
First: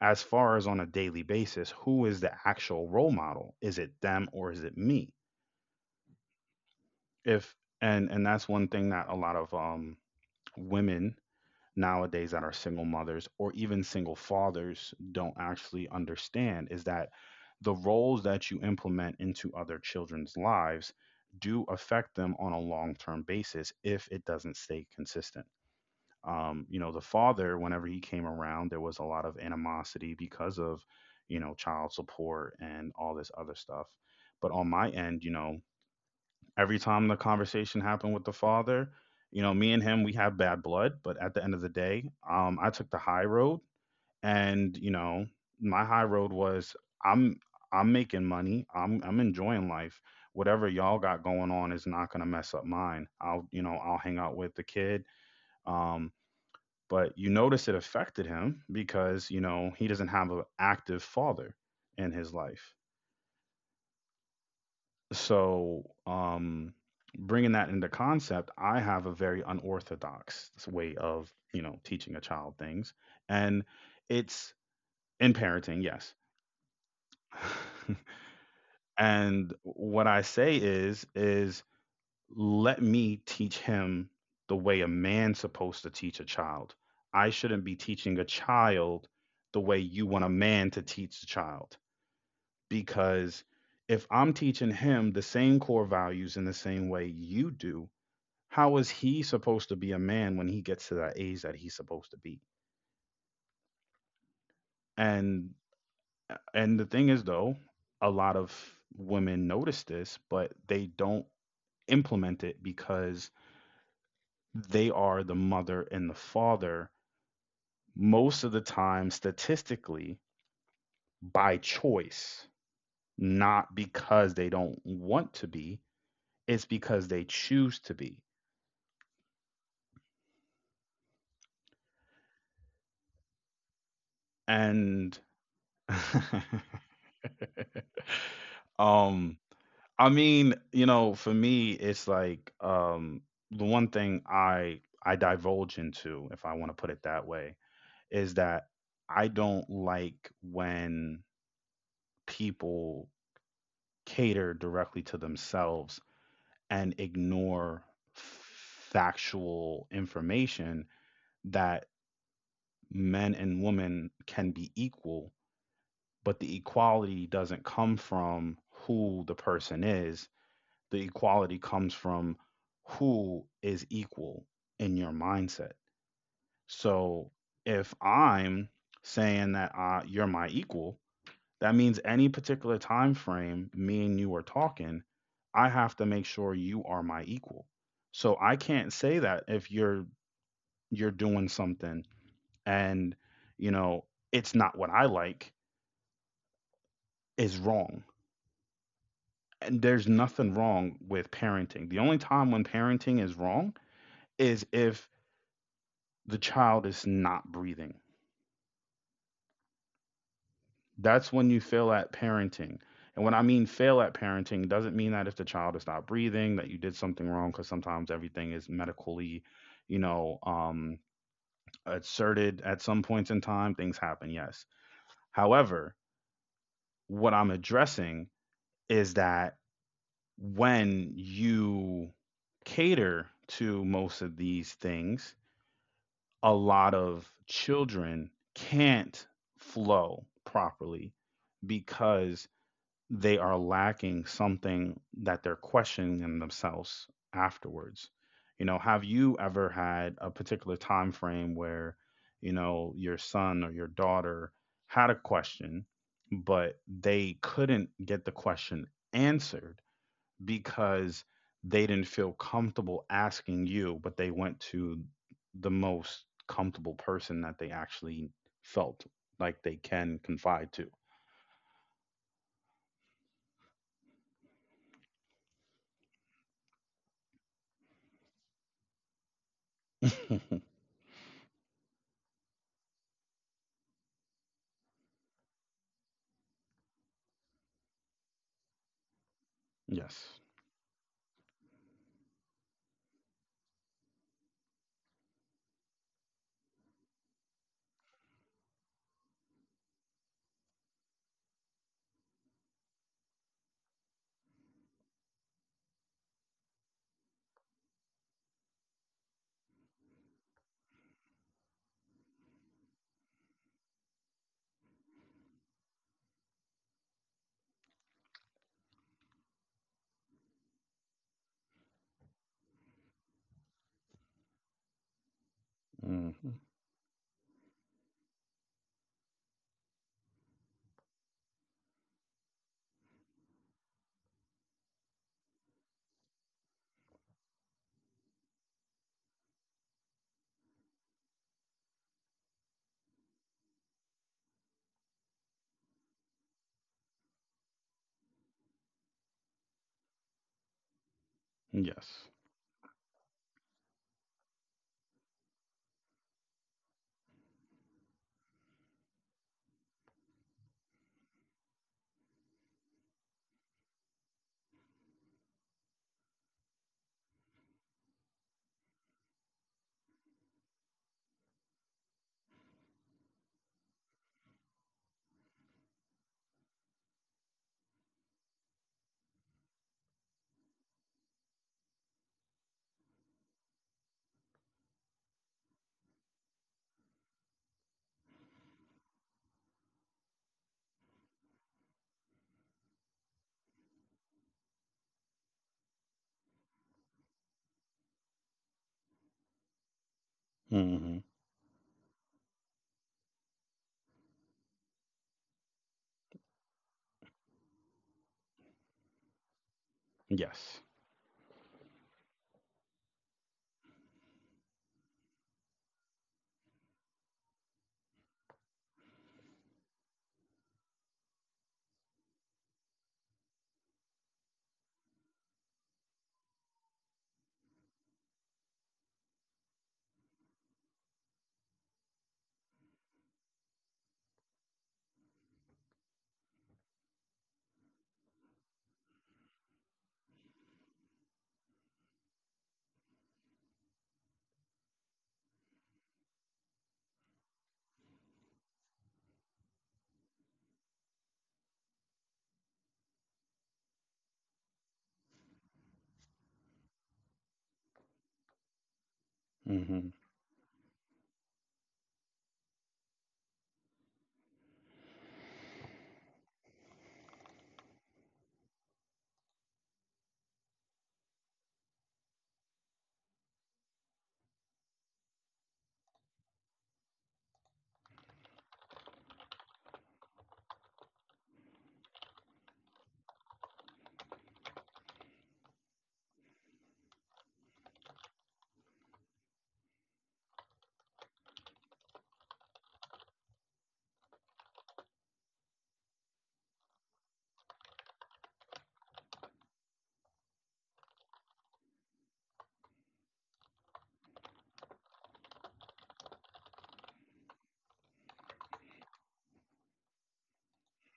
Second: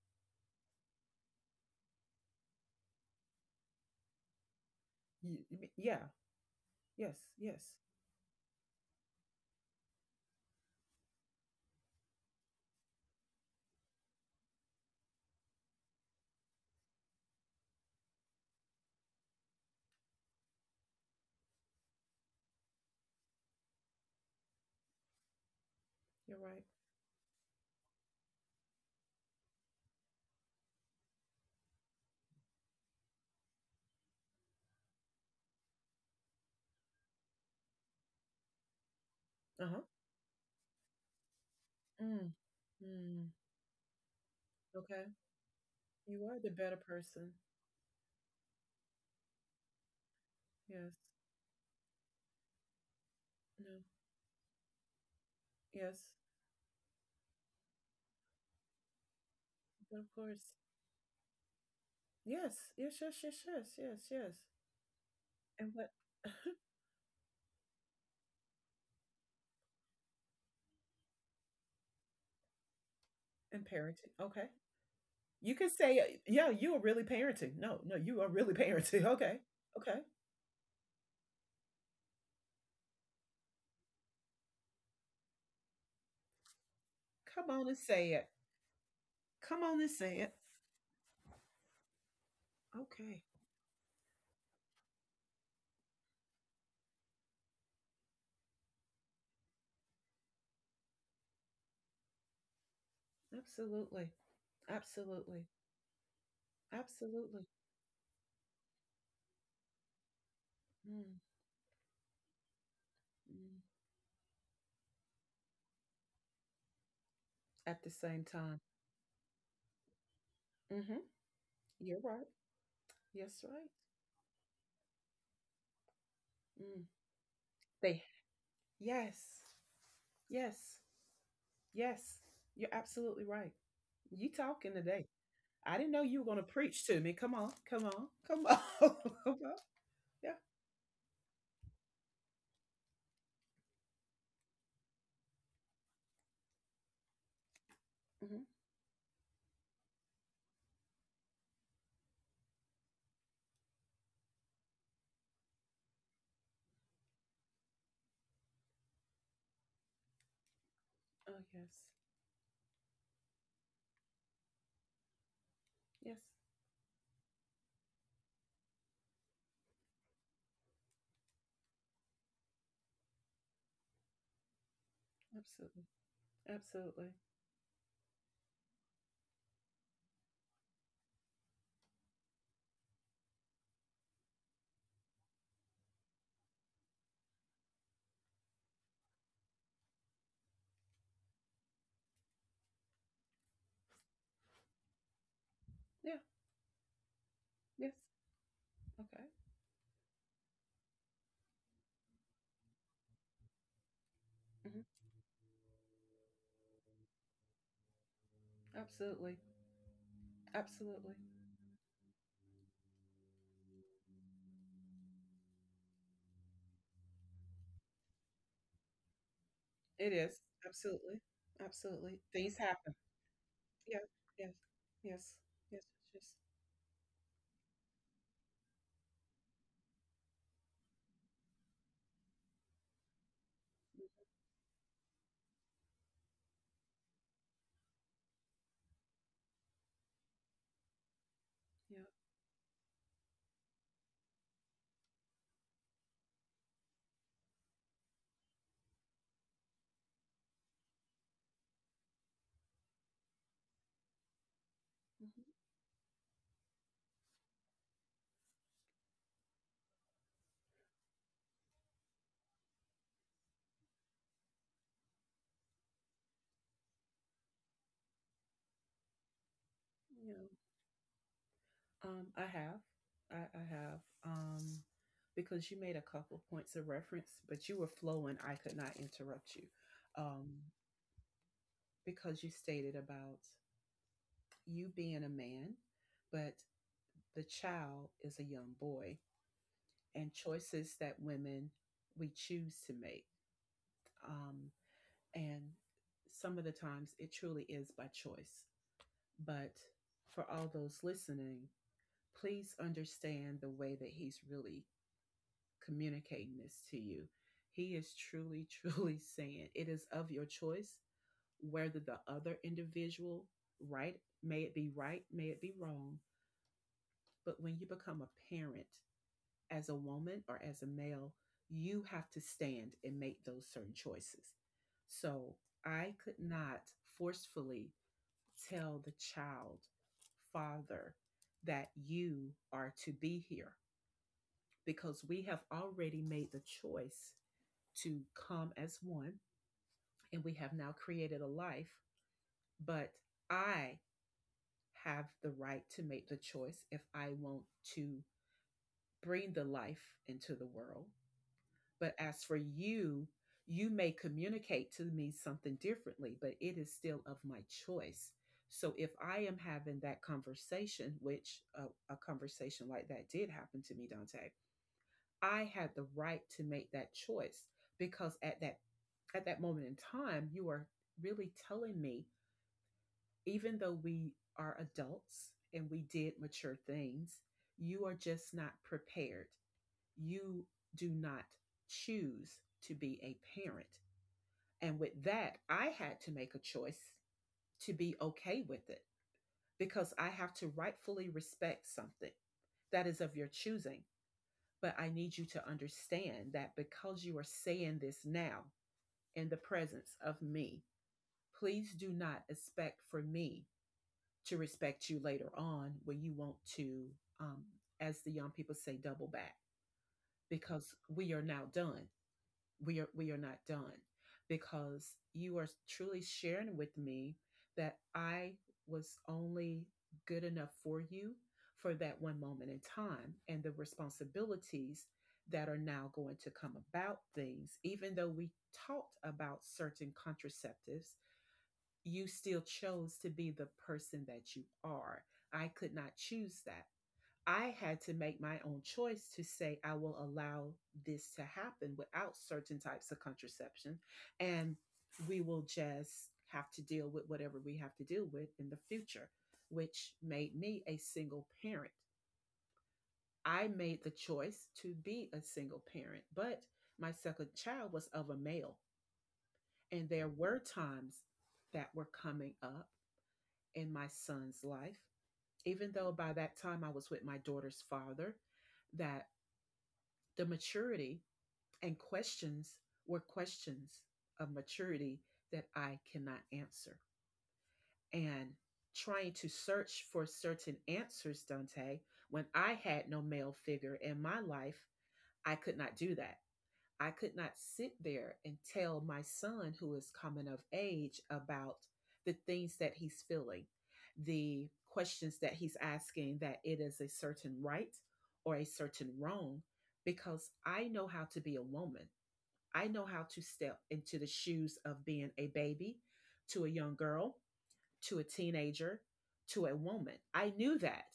as far as on a daily basis, who is the actual role model? Is it them or is it me?
Yeah. Yes.
if
Yes.
and and that's one thing that a lot of women nowadays that are single mothers or even single fathers don't actually understand, is that the roles that you implement into other children's lives do affect them on a long-term basis if it doesn't stay consistent.
You're right.
You know, the father, whenever he came around, there was a lot of animosity because of, you know, child support and all this other stuff. But on my end, you know, every time the conversation happened with the father, you know, me
Uh-huh.
and him, we have bad blood, but at the end of the day,
Mm,
I took the high
mm,
road, and you
okay.
know, my high
You
road
are the
was
better person.
I'm I'm making money, I'm enjoying life. Whatever
Yes.
y'all got going on is not gonna mess up mine. I'll, you know,
No.
I'll hang out with the kid,
Yes.
um, but you notice it affected him because you know he
Of
doesn't have an
course.
active father in his
Yes.
life.
Yes, yes, yes, yes, yes, yes. And
So,
what? *laughs*
bringing that into concept, I have a very unorthodox way of, you know, teaching a child things. And
And parenting. Okay.
it's in
You can
parenting,
say,
yes.
yeah, you are really parenting. No, no,
*laughs*
you are really parenting. *laughs* Okay.
And
Okay.
what I say is let me teach him the way a man's supposed to teach a child. I
Come
shouldn't
on
be
and say
teaching a
it.
child the
Come
way
on and
you
say
want a
it.
man to teach the child,
Okay.
because if I'm teaching him the same core values in the same way you do, how is he supposed to be a man when he gets to that age that he's supposed to be?
Absolutely. Absolutely.
And and the thing is
Absolutely.
though, a lot of women notice this, but they
Mm,
don't implement it because
mm.
they are the mother and the father
At the same
most of the
time.
time statistically
Mm-hmm.
by
You're right.
choice,
Yes, right.
not because they don't want to be, it's
Mm.
because they choose to
They,
be.
yes. Yes. Yes. You're absolutely right. You talking today.
And
I didn't know you
*laughs*
were going to preach to me. Come on. Come on. Come on. *laughs*
um
Come on.
I
Yeah.
mean, you know, for me, it's like the one thing I divulge into, if I want to put it that way, is
hmm
that I don't like when people cater directly to themselves and ignore factual information,
Oh, yes.
that men and women can be equal,
Yes.
but the equality doesn't come from who the person is. The equality comes from who is equal in your mindset.
Absolutely. Absolutely.
So if I'm saying that you're my equal, that means any particular time frame me and you are talking, I have to make sure you are my equal. So I can't say that if you're doing something and you know it's not what I like
Yeah.
is
Yes.
wrong.
Okay.
And there's nothing wrong with parenting. The only time when parenting is wrong is
Hmm.
if the child is not breathing.
Absolutely. Absolutely.
That's when you fail at parenting. And when I mean fail at parenting, doesn't mean that if the child is not breathing that you did something wrong, because sometimes everything is medically, you
It
know,
is.
um,
Absolutely. Absolutely. Things
asserted at
happen.
some points in time. Things
Yeah,
happen,
yes,
yes.
yes, yes, yes,
However,
yes.
what I'm addressing is that when you cater to most of these things, a lot of children can't flow properly
Yeah,
because they are lacking something that they're questioning in themselves afterwards. You know, have you ever had a particular time frame where, you know, your son or your daughter had a
mhm,
question, but they couldn't get the question answered because they didn't feel comfortable asking you, but they went to the most comfortable person that they actually felt like they can
yeah.
confide to?
I have, I have. Because you made a couple points of reference, but you were flowing. I could not interrupt you. Um,
*laughs*
because you stated about you being a man, but the child is a young boy,
Yes.
and choices that women we choose to make. Um, and some of the times it truly is by choice, but for all those listening, please understand the way that he's really communicating this to you. He is truly, *laughs* truly saying it is of your choice whether the other individual, right, may it be right, may it be wrong, but when you become a parent as a woman or as a male, you have to stand and make those certain choices. So I could
Hmm.
not forcefully tell the child, father, that you are to be here because we have already made the choice to come as one, and we have now created a life. But I have the right to make the choice if I want to bring the life into the world. But
Yes.
as for you, you may communicate to me something differently, but it is still of my choice. So if I am having that conversation, which a conversation like that did happen to me, Dante, I had the right to make that choice because at that moment in time, you are really telling me, even though we are adults and we did mature things, you are just not prepared. You do not choose to be a parent. And with that, I had to make a choice to be okay with it, because I have to rightfully respect something that is of your choosing. But I need you to understand that because you are saying this now in the presence of me,
Hmm.
please do not expect for me to respect you later on when you want to, um, as the young people say, double back.
Yes.
Because we are now done. We are not done, because you are truly sharing with me that I was only good enough for you for that one moment in time, and the responsibilities that are now going to come about things. Even though we talked about certain contraceptives, you still chose to be the person that you are. I could not choose that. I had to make my own choice, to say I will allow this to happen without certain types of contraception. And we will just have to deal with whatever we have to deal with in the future, which made me a single parent. I made the choice to be a single parent, but my second child was of a male.
Hmm.
And there were times that were coming up in my son's life, even though by that time I was with my daughter's father, that the maturity and questions were questions of maturity that I cannot answer. And trying to search for certain answers, Dante, when I had no male figure in my life, I could not do that. I could not sit there and tell my son, who is coming of age, about the things that he's feeling, the questions that he's asking, that it is a certain right or a certain wrong, because I know how to be a woman. I know how to step into the shoes of being a baby to a young girl to a teenager, to a woman. I knew that,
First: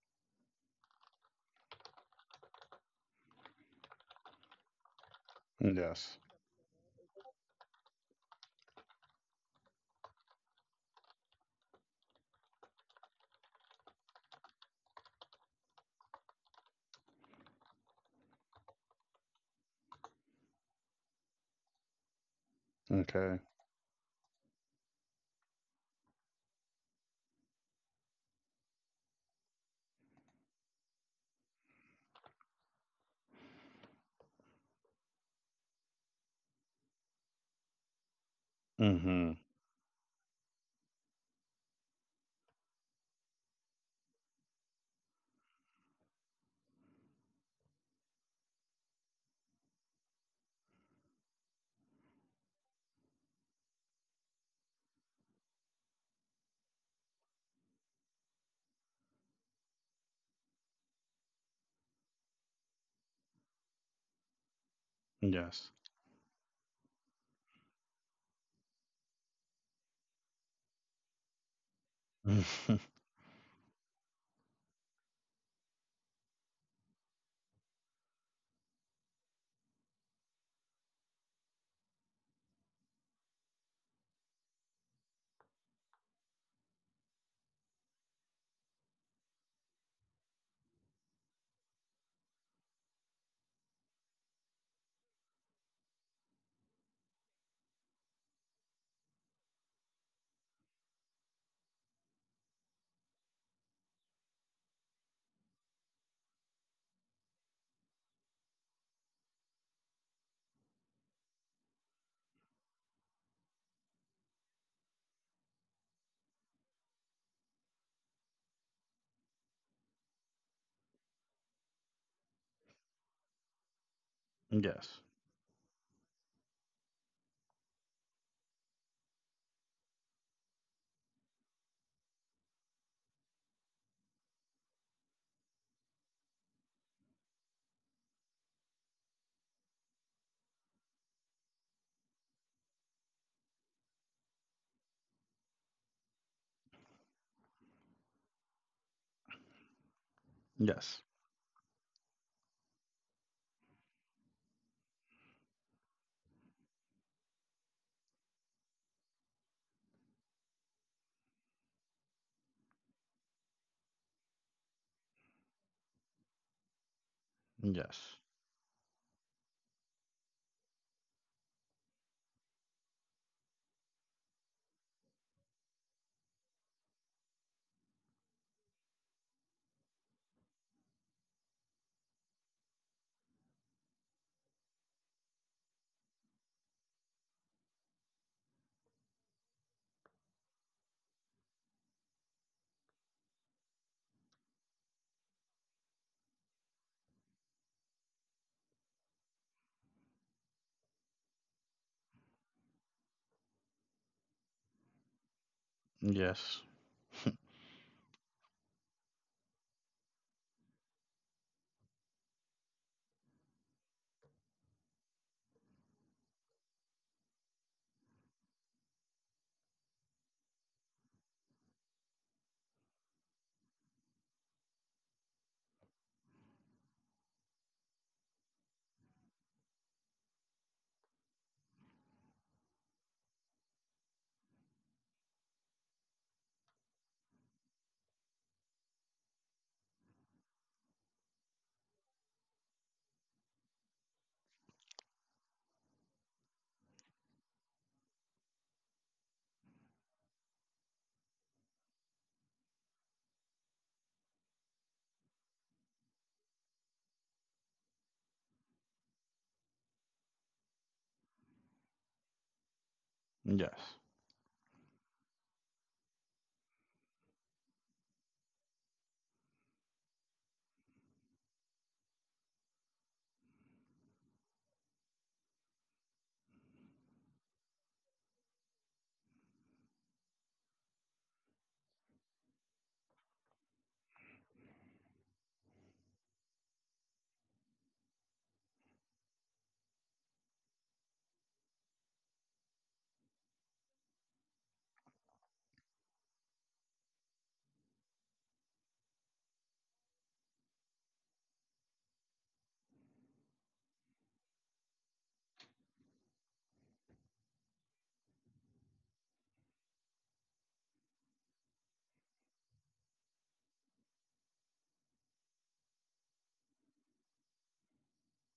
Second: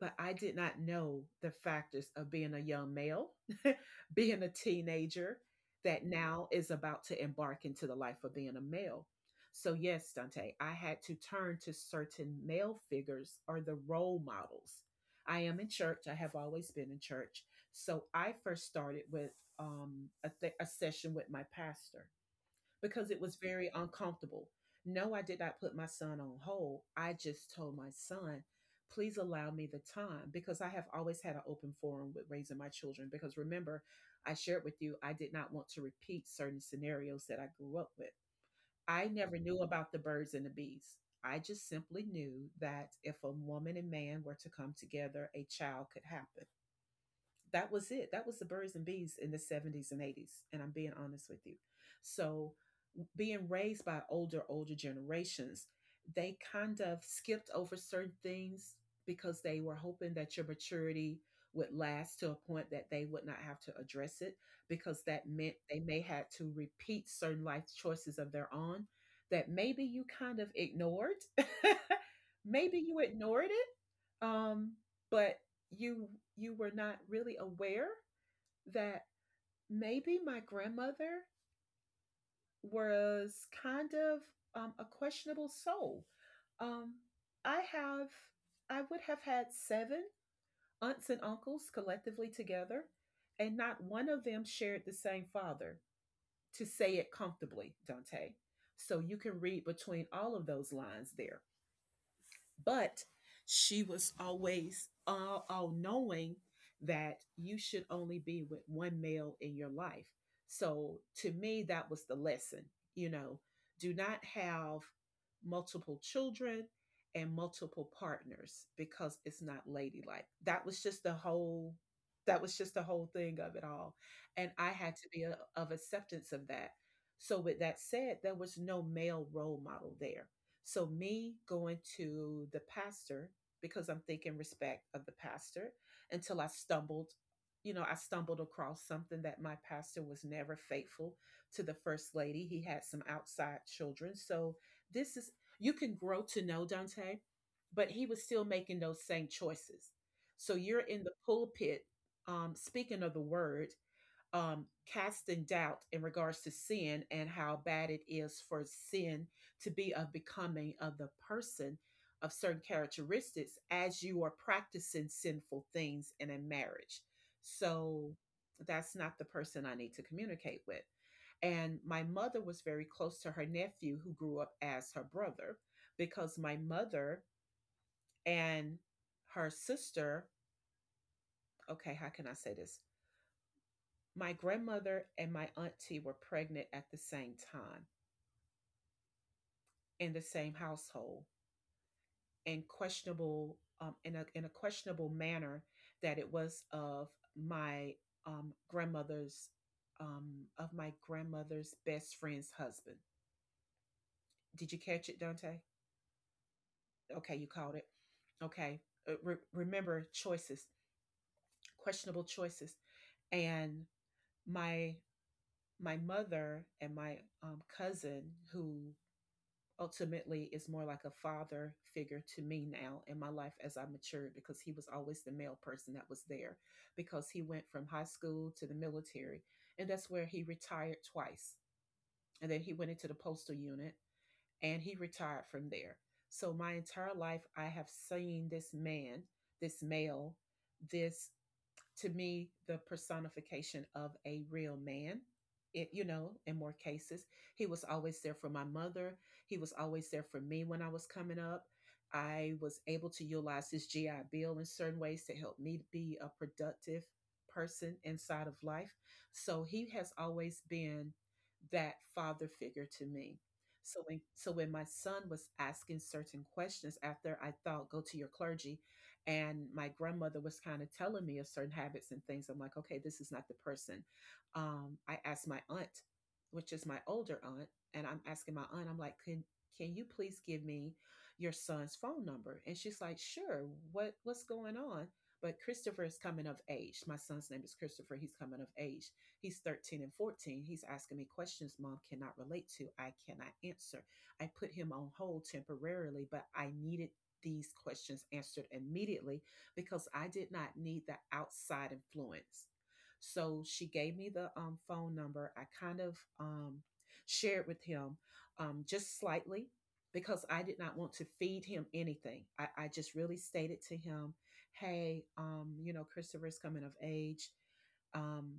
but I did not know the factors of being a young male, *laughs* being a teenager that
Yes.
now is about to embark into the life of being a male. So, yes, Dante, I had to turn to certain male figures or the role models. I am in church. I have always been in church. So, I first started with a session with my pastor because it was
Okay.
very uncomfortable. No, I did not put my son on hold. I just told my son, please allow me the time, because I have always had an open forum with raising my children. Because remember, I shared with you, I did not want to repeat certain scenarios that I grew up with. I
Hmm.
never knew about the birds and the bees. I just simply knew that if a woman and man were to come together, a child could happen. That was it. That was the birds and bees in the '70s and '80s. And I'm being honest with you. So, being raised by older, older generations, they kind of skipped over certain things because they were hoping that your maturity would last to a point that they would not have to address it, because that meant
Yes.
they may had to repeat certain life choices of their own that maybe you kind of ignored. *laughs* Maybe
*laughs*
you ignored it, um, but you you were not really aware that maybe my grandmother was kind of a questionable soul. Um, I have I would have had seven aunts and uncles collectively together, and not one of them shared the same father. To say it comfortably, Dante. So you can read between all of those lines there. But she was always all knowing that you should only be with one male in your life. So to me, that was the lesson. You know, do not have multiple children and multiple partners because it's not ladylike. That was just the whole. That was just the whole thing of it all. And I had
Yes.
to be a, of acceptance of that. So, with that said, there was no male role model there. So me going to the pastor, because I'm thinking respect of the pastor, until I stumbled, you know, I stumbled across something. That my pastor was never faithful to the first lady. He had some outside children. So this is, you can grow to know, Dante, but he was still making those same choices. So you're
Yes.
in the pulpit speaking of the word, um, casting doubt in regards to sin and how bad it is for sin to be of becoming of the person of certain characteristics as you are practicing sinful things in a marriage. So
Yes.
that's not the person I need to communicate with. And my mother was very close to her nephew, who grew up as her brother, because my mother and her sister, okay, how can I say this? My grandmother and my auntie were pregnant at the same time in the same household and questionable in a questionable manner, that it was of my grandmother's of my grandmother's best friend's husband. Did you catch it, Dante?
Yes.
Okay, you caught it. Okay. Remember choices, questionable choices, and my my mother and my cousin, who ultimately is more like a father figure to me now in my life as I matured, because he was always the male person that was there, because he went from high school to the military, and that's where he retired twice, and then he went into the postal unit and he retired from there. So my entire life I have seen this man, this male, this to me the personification of a real man. It, you know, in more cases, he was always there for my mother. He was always there for me when I was coming up. I was able to utilize his GI Bill in certain ways to help me be a productive person inside of life. So he has always been that father figure to me.
Yes.
So when, so when my son was asking certain questions, after I thought go to your clergy, and my grandmother was kind of telling me of certain habits and things, I'm like, okay, this is not the person. I asked my aunt, which is my older aunt, and I'm asking my aunt, I'm like, can you please give me your son's phone number? And she's like, sure. What's going on? But Christopher is coming of age. My son's name is Christopher. He's coming of age. He's 13 and 14. He's asking me questions mom cannot relate to. I cannot answer. I put him on hold temporarily, but I needed these questions answered immediately, because I did not need the outside influence. So she gave me the phone number. I kind of shared with him just slightly, because I did not want to feed him anything. I just really stated to him, hey, you know, Christopher's coming of age. Um,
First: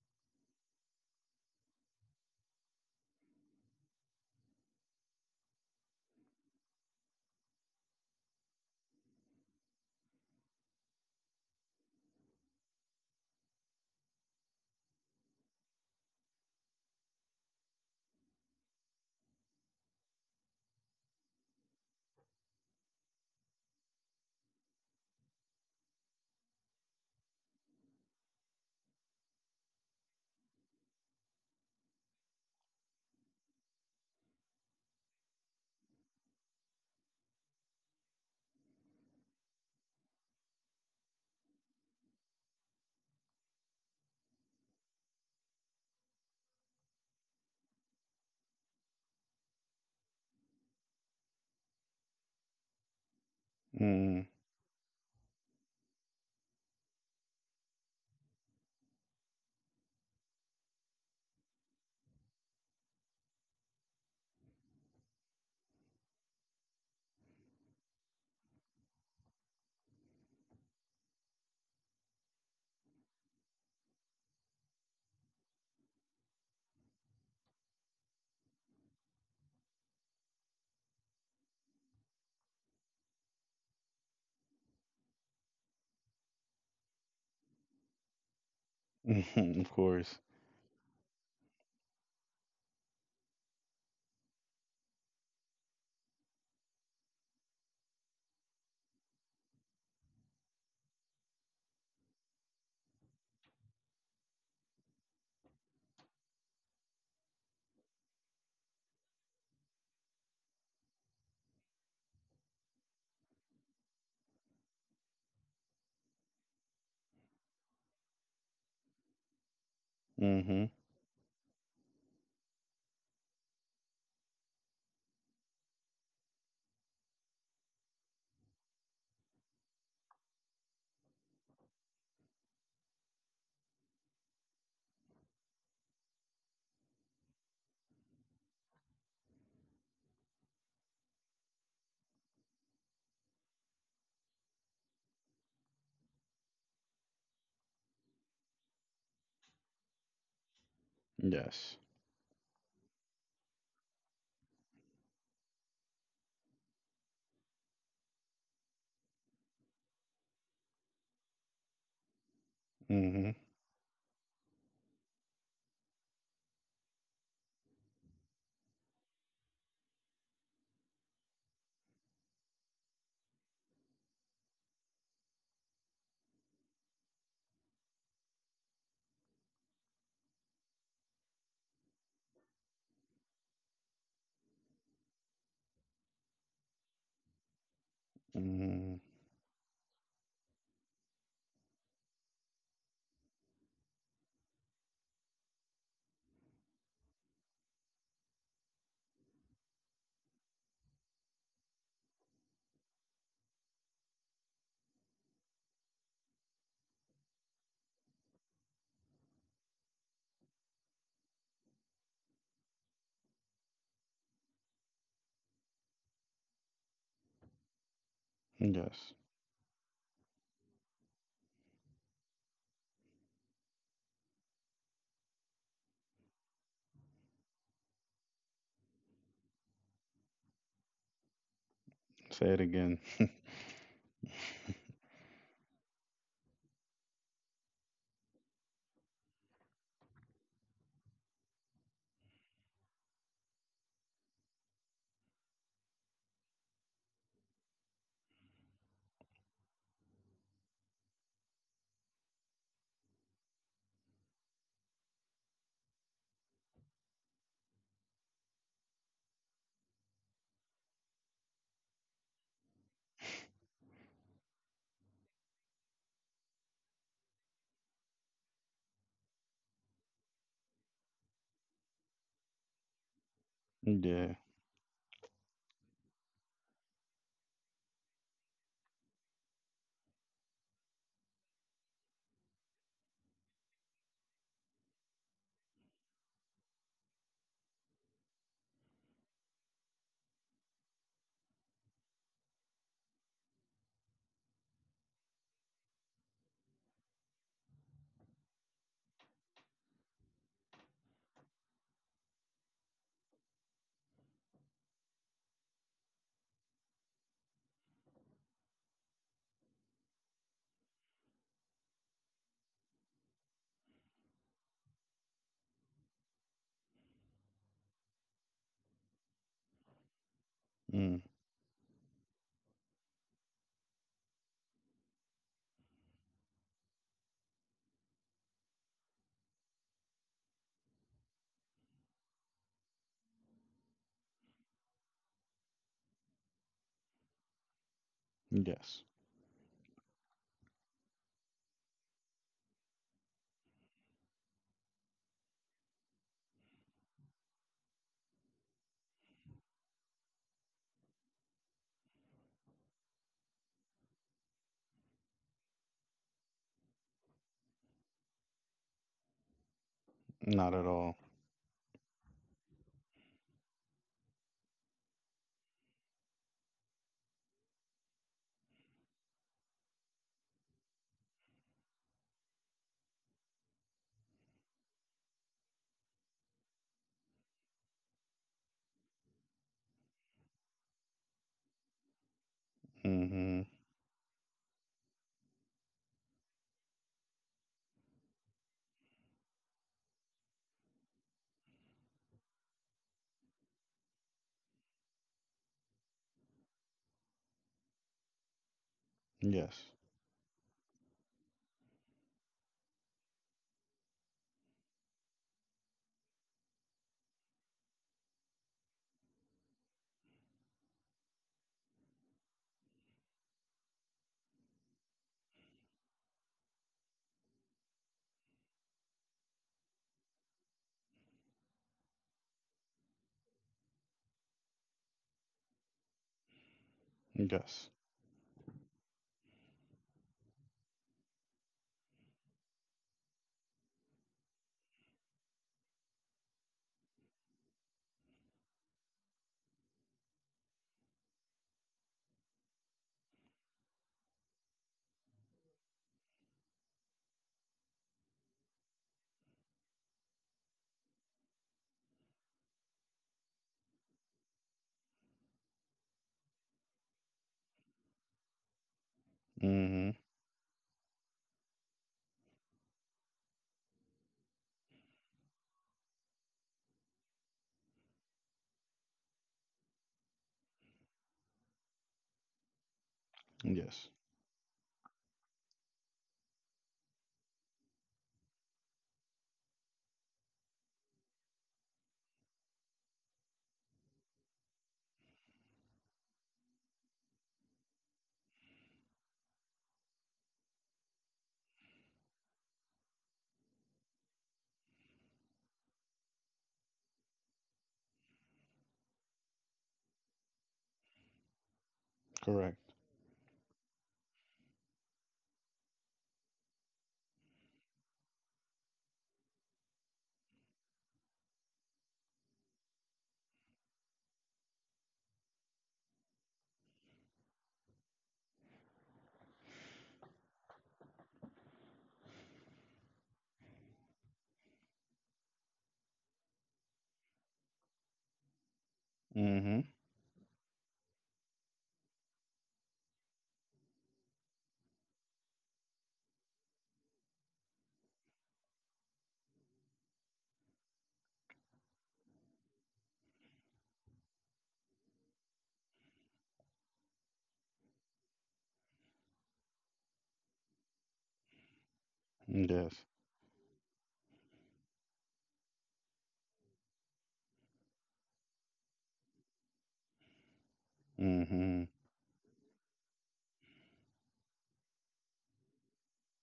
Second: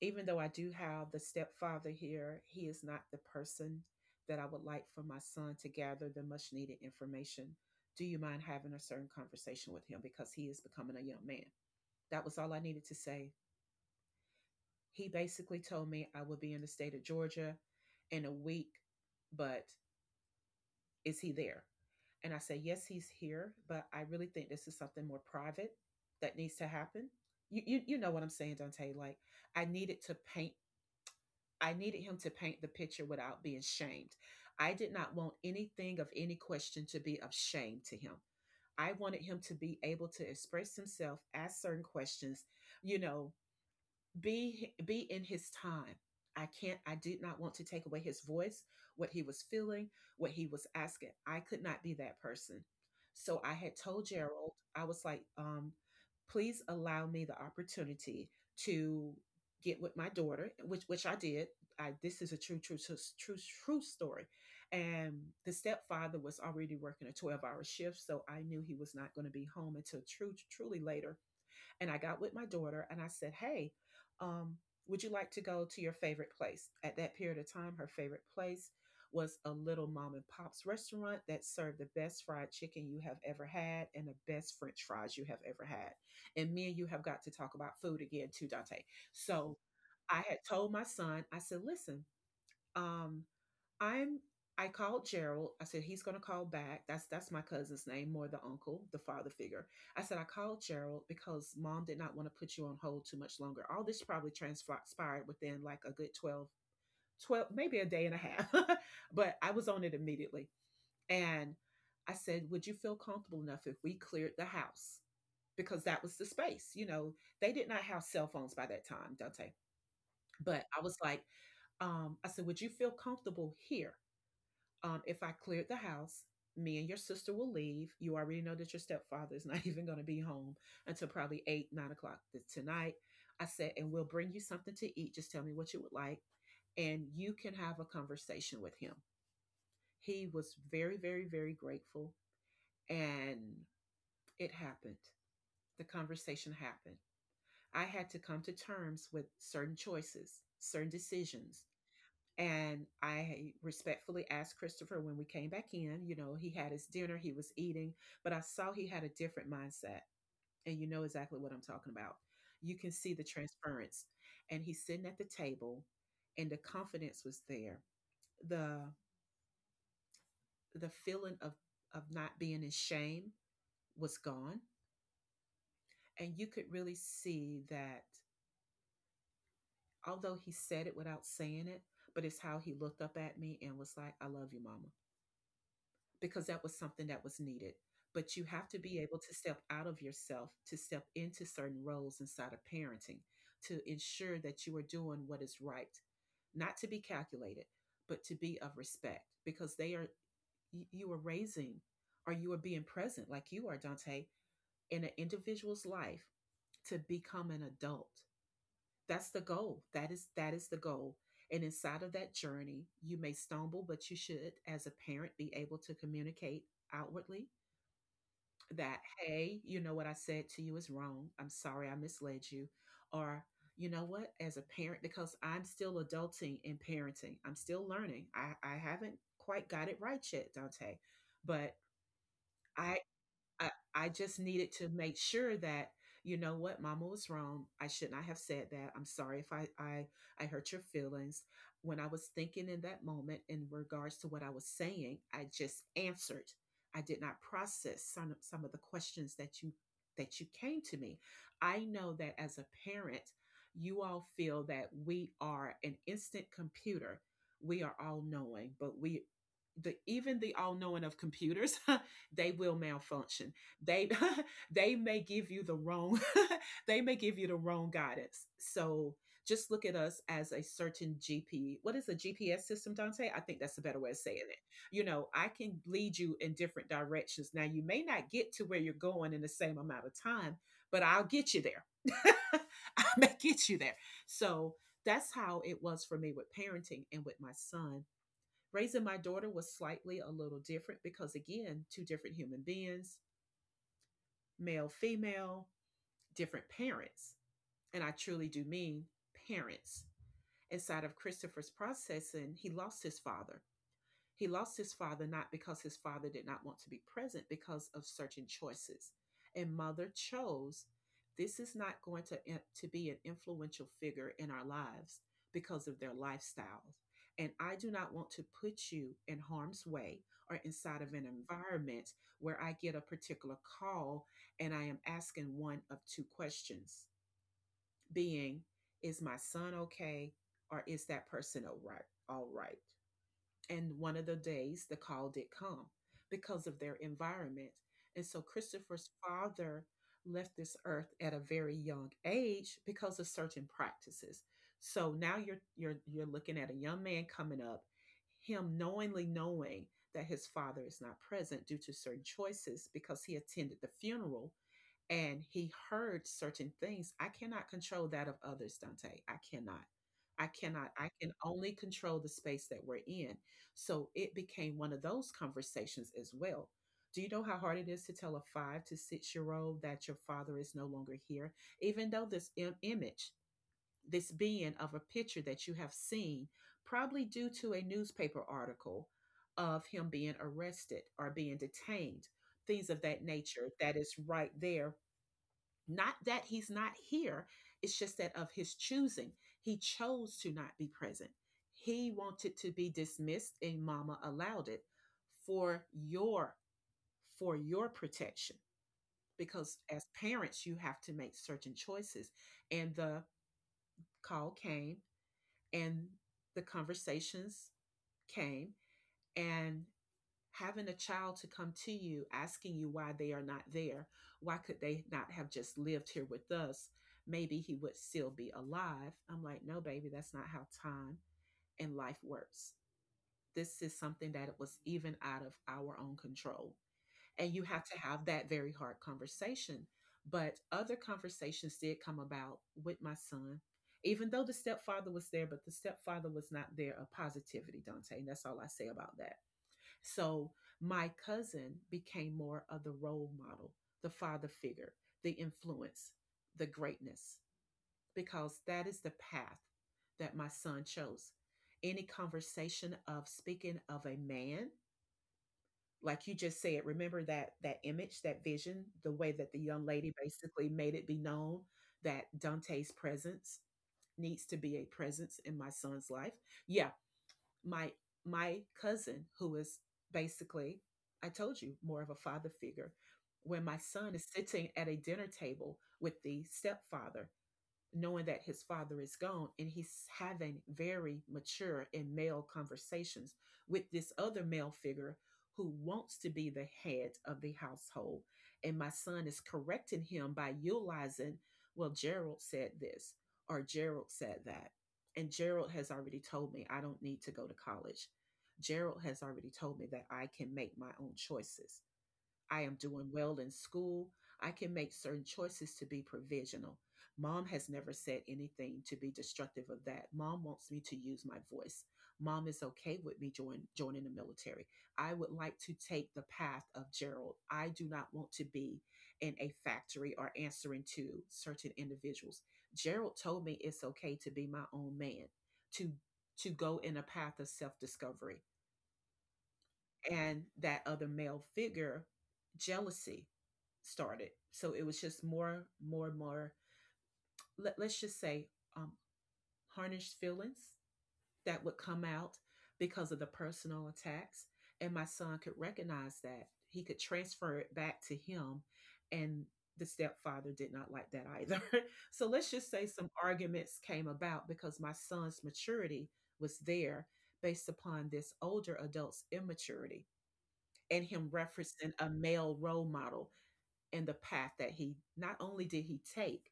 even though I do have the stepfather here, he is not the person that I would like for my son to gather the much needed information. Do you mind having a certain conversation with him, because he is becoming a young man? That was all I needed to say. He basically told me I would be in the state of Georgia in a week, but is he there? And I said, yes, he's here, but I really think this is something more private that needs to happen. You know what I'm saying, Dante? Like, I needed to paint I needed him to paint the picture without being shamed. I did not want anything of any question to be of shame to him. I wanted him to be able to express himself, ask certain questions, you know, be in his time. I did not want to take away his voice, what he was feeling, what he was asking. I could not be that person. So I had told
Mm-hmm.
Gerald, I was like, please allow me the opportunity to get with my daughter, which I did. I This is a true, true, true, true story. And the stepfather was already working a 12-hour hour shift, so I knew he was not going to be home until true truly later. And I got with my daughter and I said, "Hey, um, would you like to go to your favorite place?" At that period of time, her favorite place was a little mom and pop's restaurant that served the best fried chicken you have ever had and the best french fries you have ever had. And me and you have got to talk about food again too, Dante. So
*laughs* Of
I
course.
had told my son, I said, "Listen, um, I'm I called Gerald." I said, "He's going to call back." That's my cousin's name, more the uncle, the father figure. I said I called Gerald because mom did not want to put you on hold too much longer. All this probably transpired within like a good 12, 12, maybe a day and a half. *laughs* But I was on it immediately. And I said, "Would you feel comfortable enough if we cleared the house?" Because that was the space, you know. They did not have cell phones by that time, Dante. But
Hmm.
I was like, I said, "Would you feel comfortable here, if I cleared the house? Me and your sister will leave. You already know that your stepfather is *laughs* not even going to be home until probably eight, 9 o'clock tonight." I said, "And we'll bring you something to eat. Just tell me what you would like, and you can have a conversation with him." He was very, very, very grateful, and it happened. The conversation happened. I had to come to terms with certain choices, certain decisions,
Yes.
and I respectfully asked Christopher when we came back in, you know, he had his dinner, he was eating, but I saw he had a different mindset. And you know exactly what I'm talking about. You can see the
Hmm.
transference. And he's sitting at the table and the confidence was there. The the feeling of not being in shame was gone. And you could really see that, although he said it without saying it, but it's how he looked up at me and was like, "I love you, mama," because that was something that was needed. But you have to be
Hmm.
able to step out of yourself to step into certain roles inside of parenting to ensure that you are doing what is right, not to be calculated, but to be of respect because they are you are raising, or you are being present like you are, Dante, in an individual's life, to become an adult. That's the goal. That is the goal. And inside of that journey, you may stumble, but you should, as a parent, be able to communicate outwardly that,
Yes.
hey, you know what I said to you is wrong. I'm sorry I misled you. Or, you know what, as a parent, because I'm still adulting in parenting, I'm still learning. I haven't quite got it right yet, Dante, but
Say it
I
again. *laughs*
I just needed to make sure that, you know what, mama was wrong. I should not have said that. I'm sorry if I I hurt your feelings. When I was thinking in that moment, in regards to what I was saying, I just answered. I did not process some of the questions that you came to me. I know that as a parent, you all feel that we are an instant computer, we are all knowing, but we the even the all knowing of computers *laughs* they will malfunction. They *laughs* they may give you the wrong *laughs* they may give you the wrong guidance. So just look at us as a certain GP. What is a GPS system, Dante? I think that's a better way of saying
Yeah.
it. You know, I can lead you in different directions. Now you may not get to where you're going in the same amount of time, but I'll get you there. *laughs* I may get you there. So that's how it was for me with parenting and with my son. Raising my daughter was slightly a little different because, again, two different human beings, male, female, different parents. And I truly do mean parents. Inside of Christopher's processing, he lost his father. He lost his father not because his father did not want to be present, because of certain choices. And mother chose this is not going to be an influential figure in our lives because of their lifestyles. And I do not want to put you in harm's way or inside of
Mm.
an environment where I get a particular call and I am asking one of two questions, being, is my son okay? Or is that person all right? All right. And one of the days the call did come because of their environment. And so Christopher's
Yes.
father left this earth at a very young age because of certain practices. So now you're looking at a young man coming up, him knowingly knowing that his father is not present due to certain choices because he attended the funeral and he heard certain things. I cannot control that of others, Dante. I cannot. I
Not
cannot.
at
I
all.
can only control the space that we're in. So it became one of those conversations as well. Do you know how hard it is to tell a 5 to 6 year old that your father is no longer here? Even though this image, this being of a picture that you have seen, probably due to a newspaper article of him being arrested or being detained, things of that nature,
Mm-hmm.
that is right there, not that he's not here, it's just that of his choosing. He chose to not be present. He wanted to be dismissed, and mama allowed it for your for your protection, because
Yes.
as parents you have to make certain choices. And the call came, and the conversations came, and having a child to come to you asking you why they are not there, why could they not have just lived here with us, maybe he would still be alive. I'm like, no, baby, that's not how time and life works. This is something that it was even out of our own control, and you have to
Yes.
have that very hard conversation. But other conversations did come about with my son. Even though the stepfather was there, but the stepfather was not there of positivity, Dante, and that's all I say about that. So my cousin became more of the role model, the father figure, the influence, the greatness, because that is the path that my son chose. Any conversation of speaking of a man, like you just said, remember that that image, that vision, the way that the young lady
Mm-hmm.
basically made it be known that Dante's presence needs to be a presence in my son's life. Yeah, my my cousin who is basically, I told you, more of a father figure. When my son
Yes.
is sitting at a dinner table with the stepfather, knowing that his father is gone, and he's having very mature and male conversations with this other male figure who wants to be the head of the household, and my son is correcting him by utilizing, well, Gerald said this, or Gerald said that, and Gerald has already told me I don't need to go to college, Gerald has already told me that I can make my own choices. I am
Correct.
doing well in school. I can make certain choices to be provisional. Mom has never said anything to be destructive of that. Mom wants me to use my voice. Mom is okay with me joining the military. I would like to take the path of Gerald. I do not want to be in a factory or answering to certain individuals. Gerald told me it's okay to be my own man, to to go in a path of self-discovery.
Mm-hmm.
And that other male figure, jealousy started. So it was just more, more, more. Let's just say, um, harnessed feelings that would come out because of the personal attacks. And my son could recognize that. He could transfer it back to him. And the stepfather did not like that either. *laughs* So let's just say some
Yes.
arguments came about because my son's maturity was there, based upon this older adult's immaturity, and him referencing
Mm-hmm.
a male role model, and the path that he not only did he take,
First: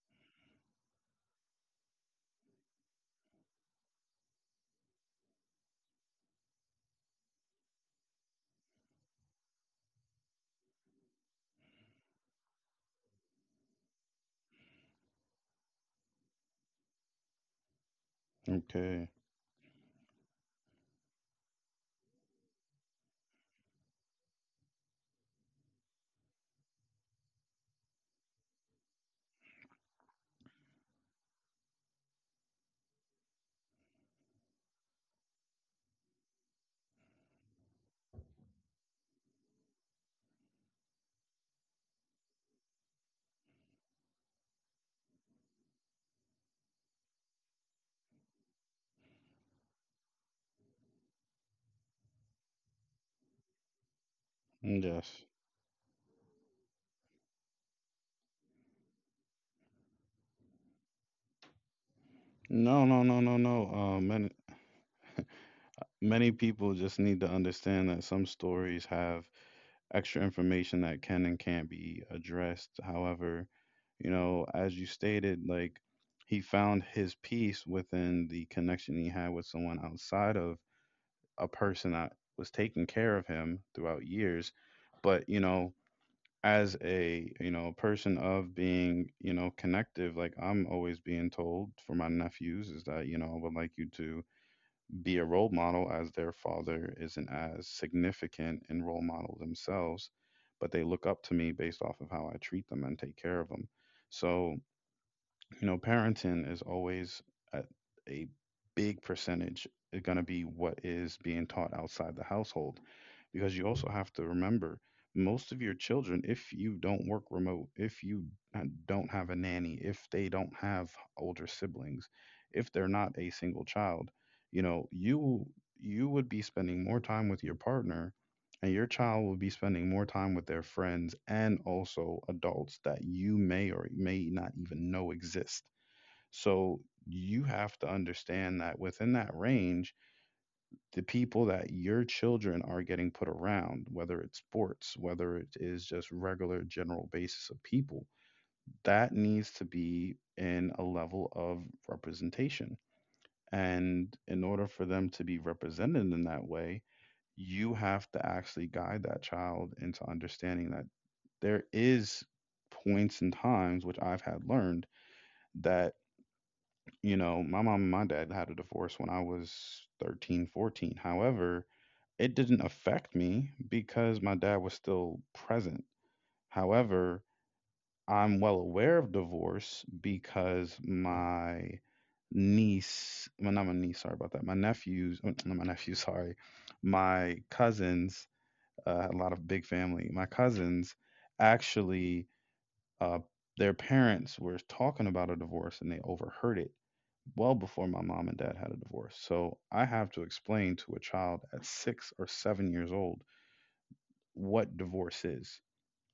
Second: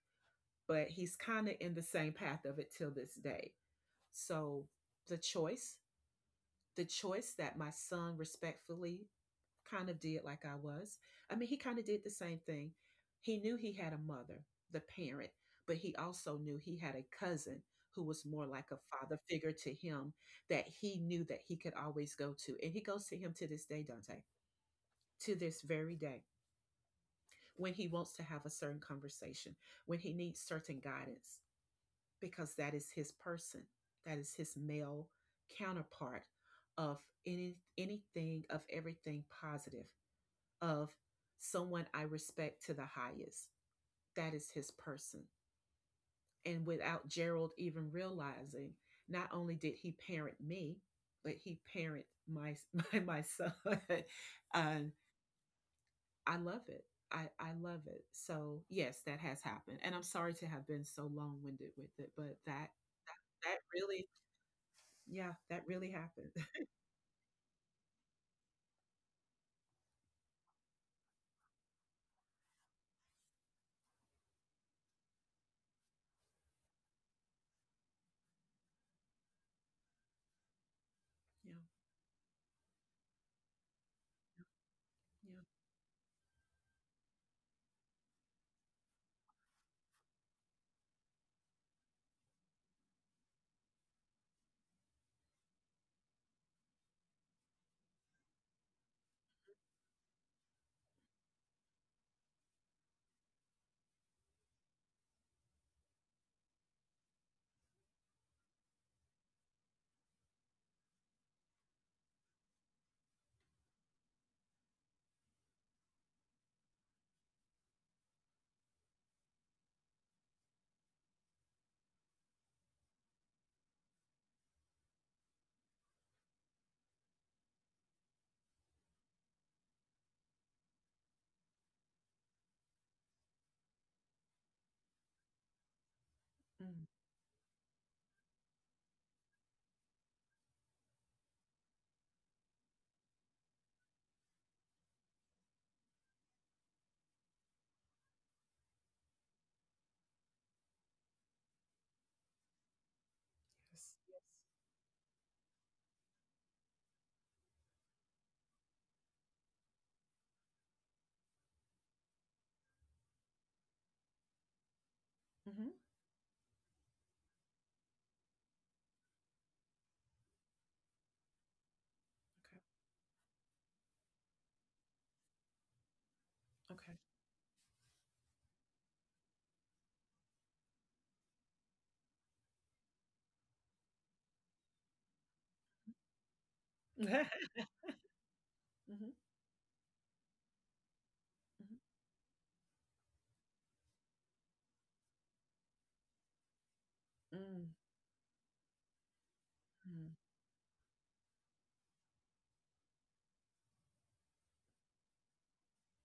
but he's kind of in the same path of it till this day. So the choice, the choice that my son respectfully kind of did like I was. I mean, he kind of did the same thing. He knew he had a mother, the parent, but he also knew he had a cousin who was more like a
Okay.
father figure to him, that he knew that he could always go to. And he goes to him to this day, Dante, to this very day, when he wants to have a certain conversation, when he needs certain guidance, because that is his person. That is his male counterpart of anything of everything positive of someone I respect to the highest. That is his person. And without Gerald even realizing, not only did he parent me, but he parent my *laughs* my son. *laughs* Um,
Yes.
I love it. I love it. So yes, that has happened. And I'm sorry to have been so long winded with it, but
No, no, no, no,
that
no.
really
Many,
yeah, that really
many
happened. *laughs*
people just need to understand that some stories have extra information that can and can't be addressed. However, you know, as you stated, like he found his peace within the connection he had with someone outside of a
Yeah.
person that was taking care of him throughout years. But,
Yeah.
you know, as a, you know, person of being, you know, connective, like I'm always being told for my nephews is that, you know, I would like you to be a role model as their father isn't as significant in role model themselves, but they look up to me based off of how I treat them and take care of them. So you know, parenting is always a, a big percentage going to be what is being taught outside the household, because you also have to remember most of your children, if you don't work remote, if you uh, don't have a nanny, if they don't have older siblings, if they're not a single child, you know, you would be spending more time with your partner and your child will be spending more time with their friends and also adults that you may or may not even know exist. So
Mm.
you have to understand that within that range, the people that your children are getting put around, whether it's sports, whether it is just regular general basis of people, that needs to be in a level of representation.
Yes.
And
Yes.
in order for them to be represented in that way, you have to actually guide that child into understanding that there is points and times which I've had learned that,
Hmm.
you know, my mom and my dad had a divorce when I was 13, 14. However, it didn't affect me because my dad was still present.
Okay.
However, I'm well aware of divorce because my niece, well, not my niece, sorry about that, my nephews, oh, not my nephew, *laughs* sorry,
Okay.
my
*laughs*
cousins, a
Hmm.
lot of big family, my cousins
Hmm.
actually, uh, their parents were talking about a divorce and they overheard it well
Mm.
before my mom and dad had a divorce. So I have
Mm.
to explain to a child at 6 or 7 years old what divorce is.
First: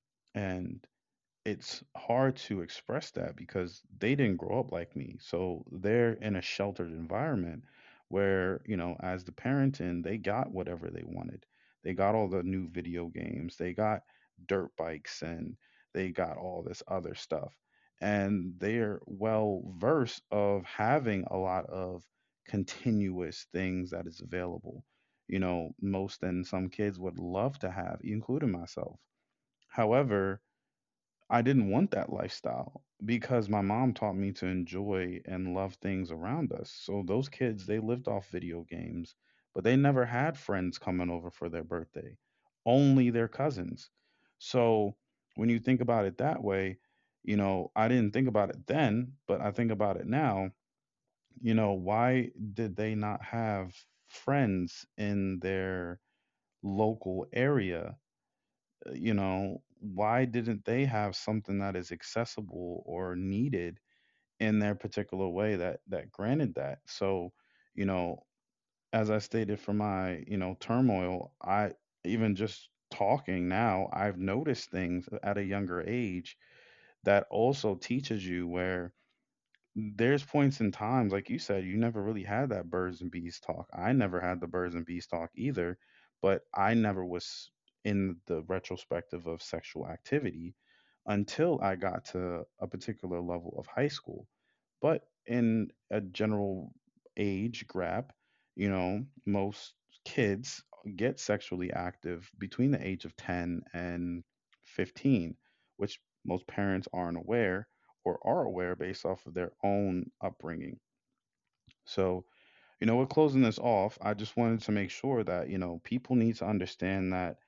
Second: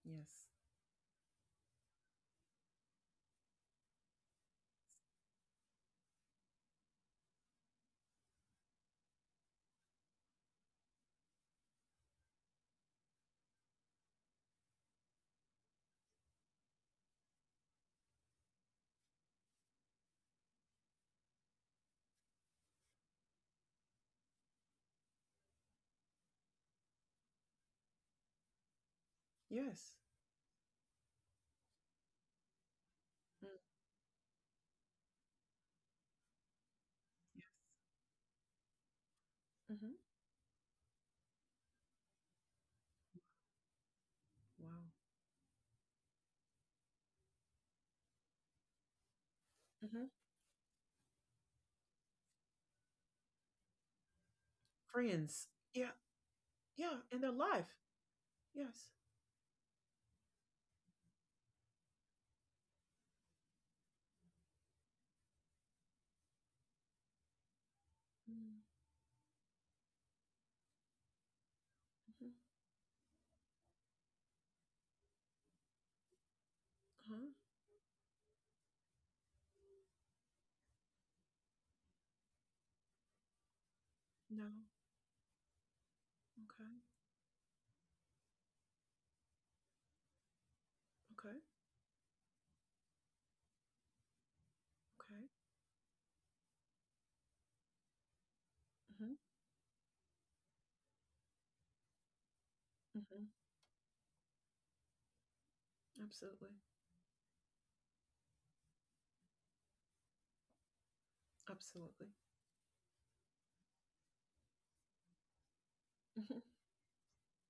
Yes.
And it's hard to express that because they didn't grow up like me. So they're in a sheltered environment where, you know, as the parent, and they got whatever they wanted. They got all the new video games, they got dirt bikes and they got all this other stuff. And they're well versed of having a lot of continuous things that is available. You know, most and some kids would love to have, including myself.
Yes.
However, I didn't want that lifestyle because
Mm.
my mom taught me to enjoy and love things around us. So those
Yeah.
kids, they lived off video games, but they
Hmm.
never had friends coming over for their birthday, only their cousins.
Wow.
So when you think about it that way, I didn't think about it then, but I think about
Hmm.
it now. You know, why did they not have friends in
Friends. Yeah.
their
Yeah. And
local
their life.
area.
Yes.
Why didn't they have something that is accessible or needed in their particular way that granted that? So, you know,
Mm-hmm.
as I stated for my, turmoil, I even just talking now, I've noticed things at a younger age
Huh?
that also teaches you where there's points in times, like you said, you never really had that birds and bees talk. I never had the
No.
birds and bees talk either, but
Okay.
I never was in the retrospective of sexual activity
Okay.
until I got to a particular level of high school. But
Okay.
in a general age grab,
Hmm.
most kids get sexually active between the age of
Hmm.
10 and 15, which
Absolutely.
most parents aren't aware or are aware based off of their own upbringing.
Absolutely.
So, we're closing this off. I just wanted to make sure that,
*laughs*
people need
Absolutely.
to understand that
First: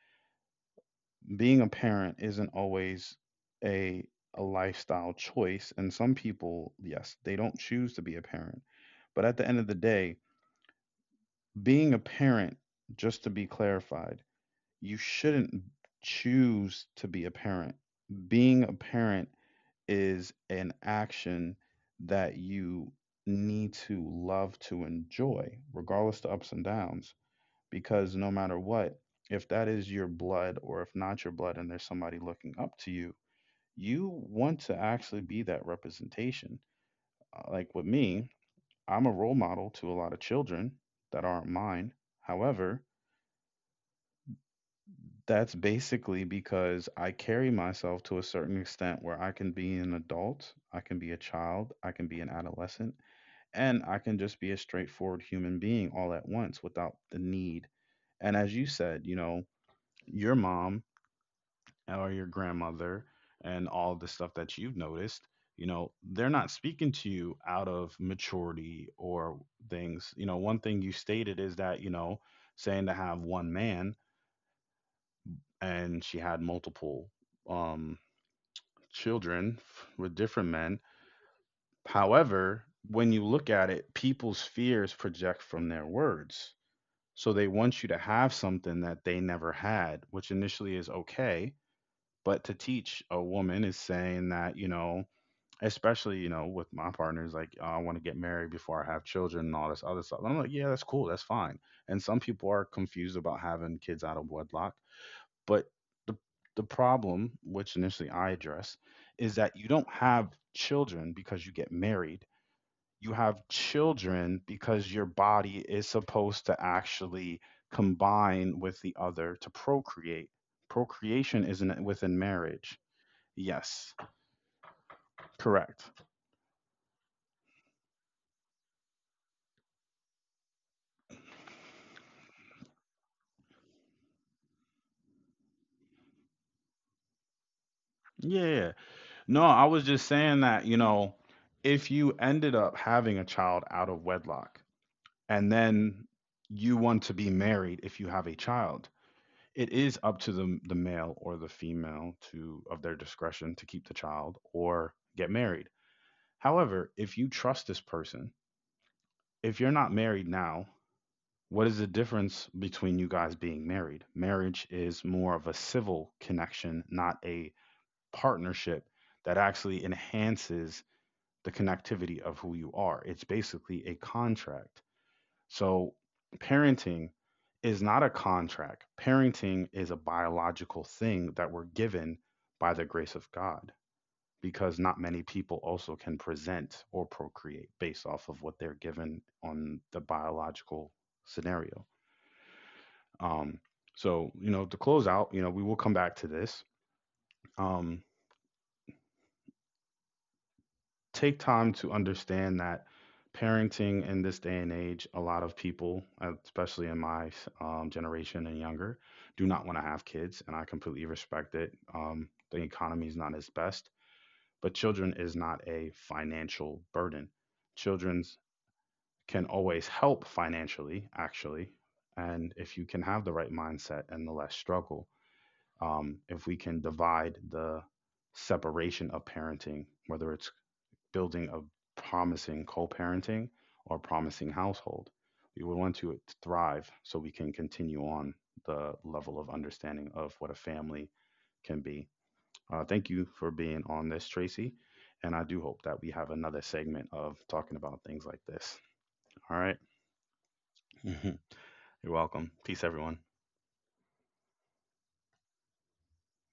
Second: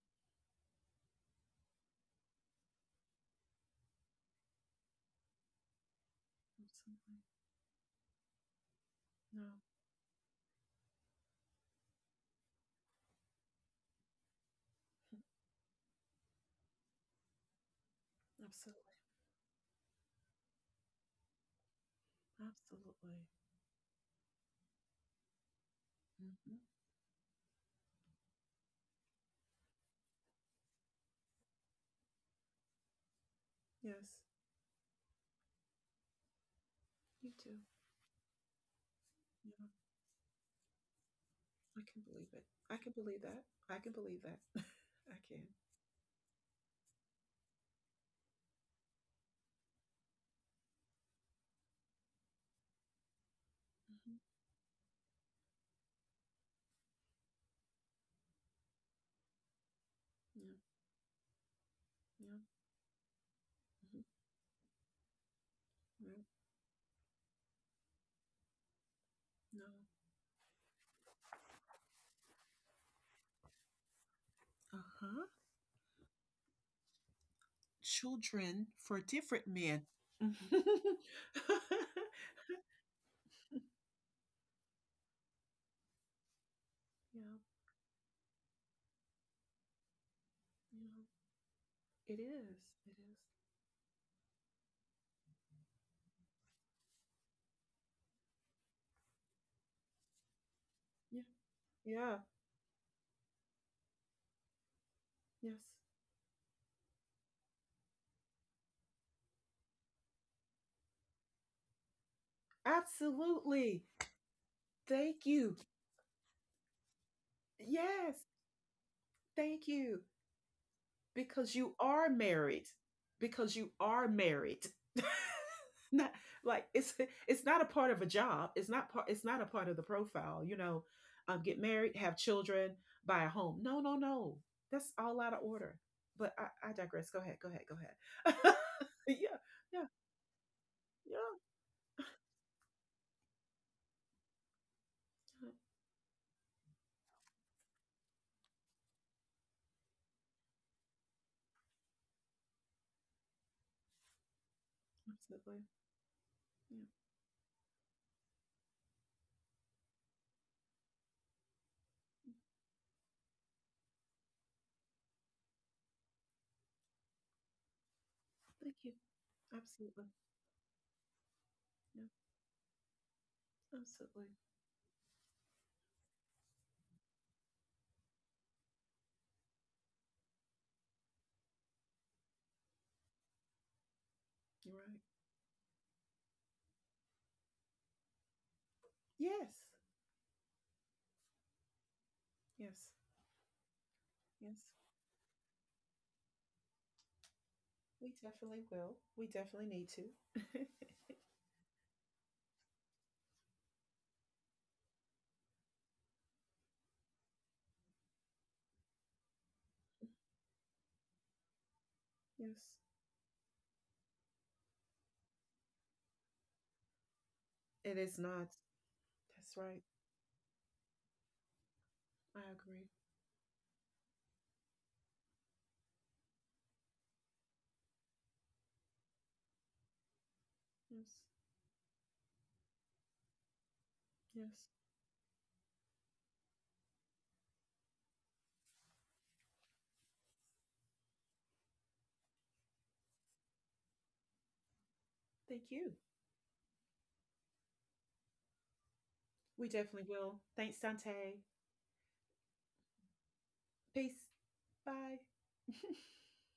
being a parent isn't always a a lifestyle choice and some people, yes, they don't choose to be a parent. But at the
No,
end of the day, being a parent, just to be clarified, you shouldn't choose to be a parent. Being a
absolutely.
parent is an action that you
Absolutely.
need to love to enjoy, regardless to ups
Hmm.
and downs. Because no matter what, if that is your blood or if not your blood, and there's somebody looking up to you,
Yes,
you want to actually be that representation.
you too.
Like with me, I'm a role
Yeah,
model to a lot of children that aren't
I
mine.
can believe it. I
However,
can believe that. I can believe that. *laughs* I can.
that's basically because I carry myself to a certain extent where I can be an adult, I can be a child, I can be an adolescent, and I
Hmm.
can just be a straightforward human being all at once without the need. And as you said, your
Yeah,
mom or your
yeah,
grandmother and all
hmm,
the stuff that you've noticed,
yeah.
they're not speaking to you out of maturity or
No.
things. You know, one thing you stated is that, saying to have one man
Uh huh.
and she had multiple um
Children for different
children
men.
with
*laughs*
different
Yeah,
men. However, when you look at it, people's fears project from their words. So they want you to have something that they never had, which initially is
yeah.
okay.
It
But
is.
to
It
teach
is.
a woman is saying that, especially, with my partners, like, "Oh, I want to get married before I have children and all this other stuff." And I'm like, yeah, that's cool.
Yeah.
That's fine. And
Yeah.
some people are confused about having kids out of wedlock. But
Yes.
the, the problem, which initially I address, is that you don't have children because you get married, you have
Absolutely.
children because your
Thank you.
body is supposed to actually
Yes.
combine with the other to
Thank you.
procreate. Procreation
Because you
isn't
are
within
married.
marriage.
because you
Yes,
are married *laughs*
correct.
not like it's not a part of a job. It's not a part of the profile, you know. Get married, have children, buy a home. No, no, no, that's all out of order. But I digress. Go ahead,
Yeah.
*laughs* yeah.
No, I was
Yeah.
just saying that,
Yeah.
if you ended up having a child out of wedlock and then you want to be married if you have a child, it is up to the male or the female to of their discretion to keep the child or get
Absolutely.
married.
Yeah.
However, if you trust this person, if you're not married now, what is the difference between you guys being married? Marriage is more of a civil connection, not a
Thank
partnership
you.
that actually
Absolutely.
enhances the
Yeah.
connectivity of who you are. It's basically a
Absolutely.
contract. So, parenting is not a contract, parenting is a biological thing that we're given by the grace of God
You're
because not
right.
many people also can present or procreate based off of what they're given
Yes.
on the biological scenario.
Yes.
Um, so,
Yes,
to close out, we will come back to this. Um,
we definitely will. We definitely need to. *laughs*
take time to understand that parenting in this day and age, a lot of people, especially in my generation and younger, do not want to have kids, and I completely respect it. The
Yes.
economy is not its best, but children is not a financial burden.
It is
Children's
not.
can
That's right.
always help financially, actually.
I
And if you
agree.
can have the right mindset and the less struggle, if we can divide the separation of parenting, whether it's
Yes.
building a promising co parenting or promising
Yes.
household, we would want to thrive so we can continue on the level of understanding of what a family can be. Thank you for being on this, Tracy. And I
Thank
do hope
you.
that we have another segment of talking about things like this. All
We
right.
definitely will. Thanks,
*laughs*
Dante.
You're welcome. Peace, everyone.
Peace. Bye. *laughs*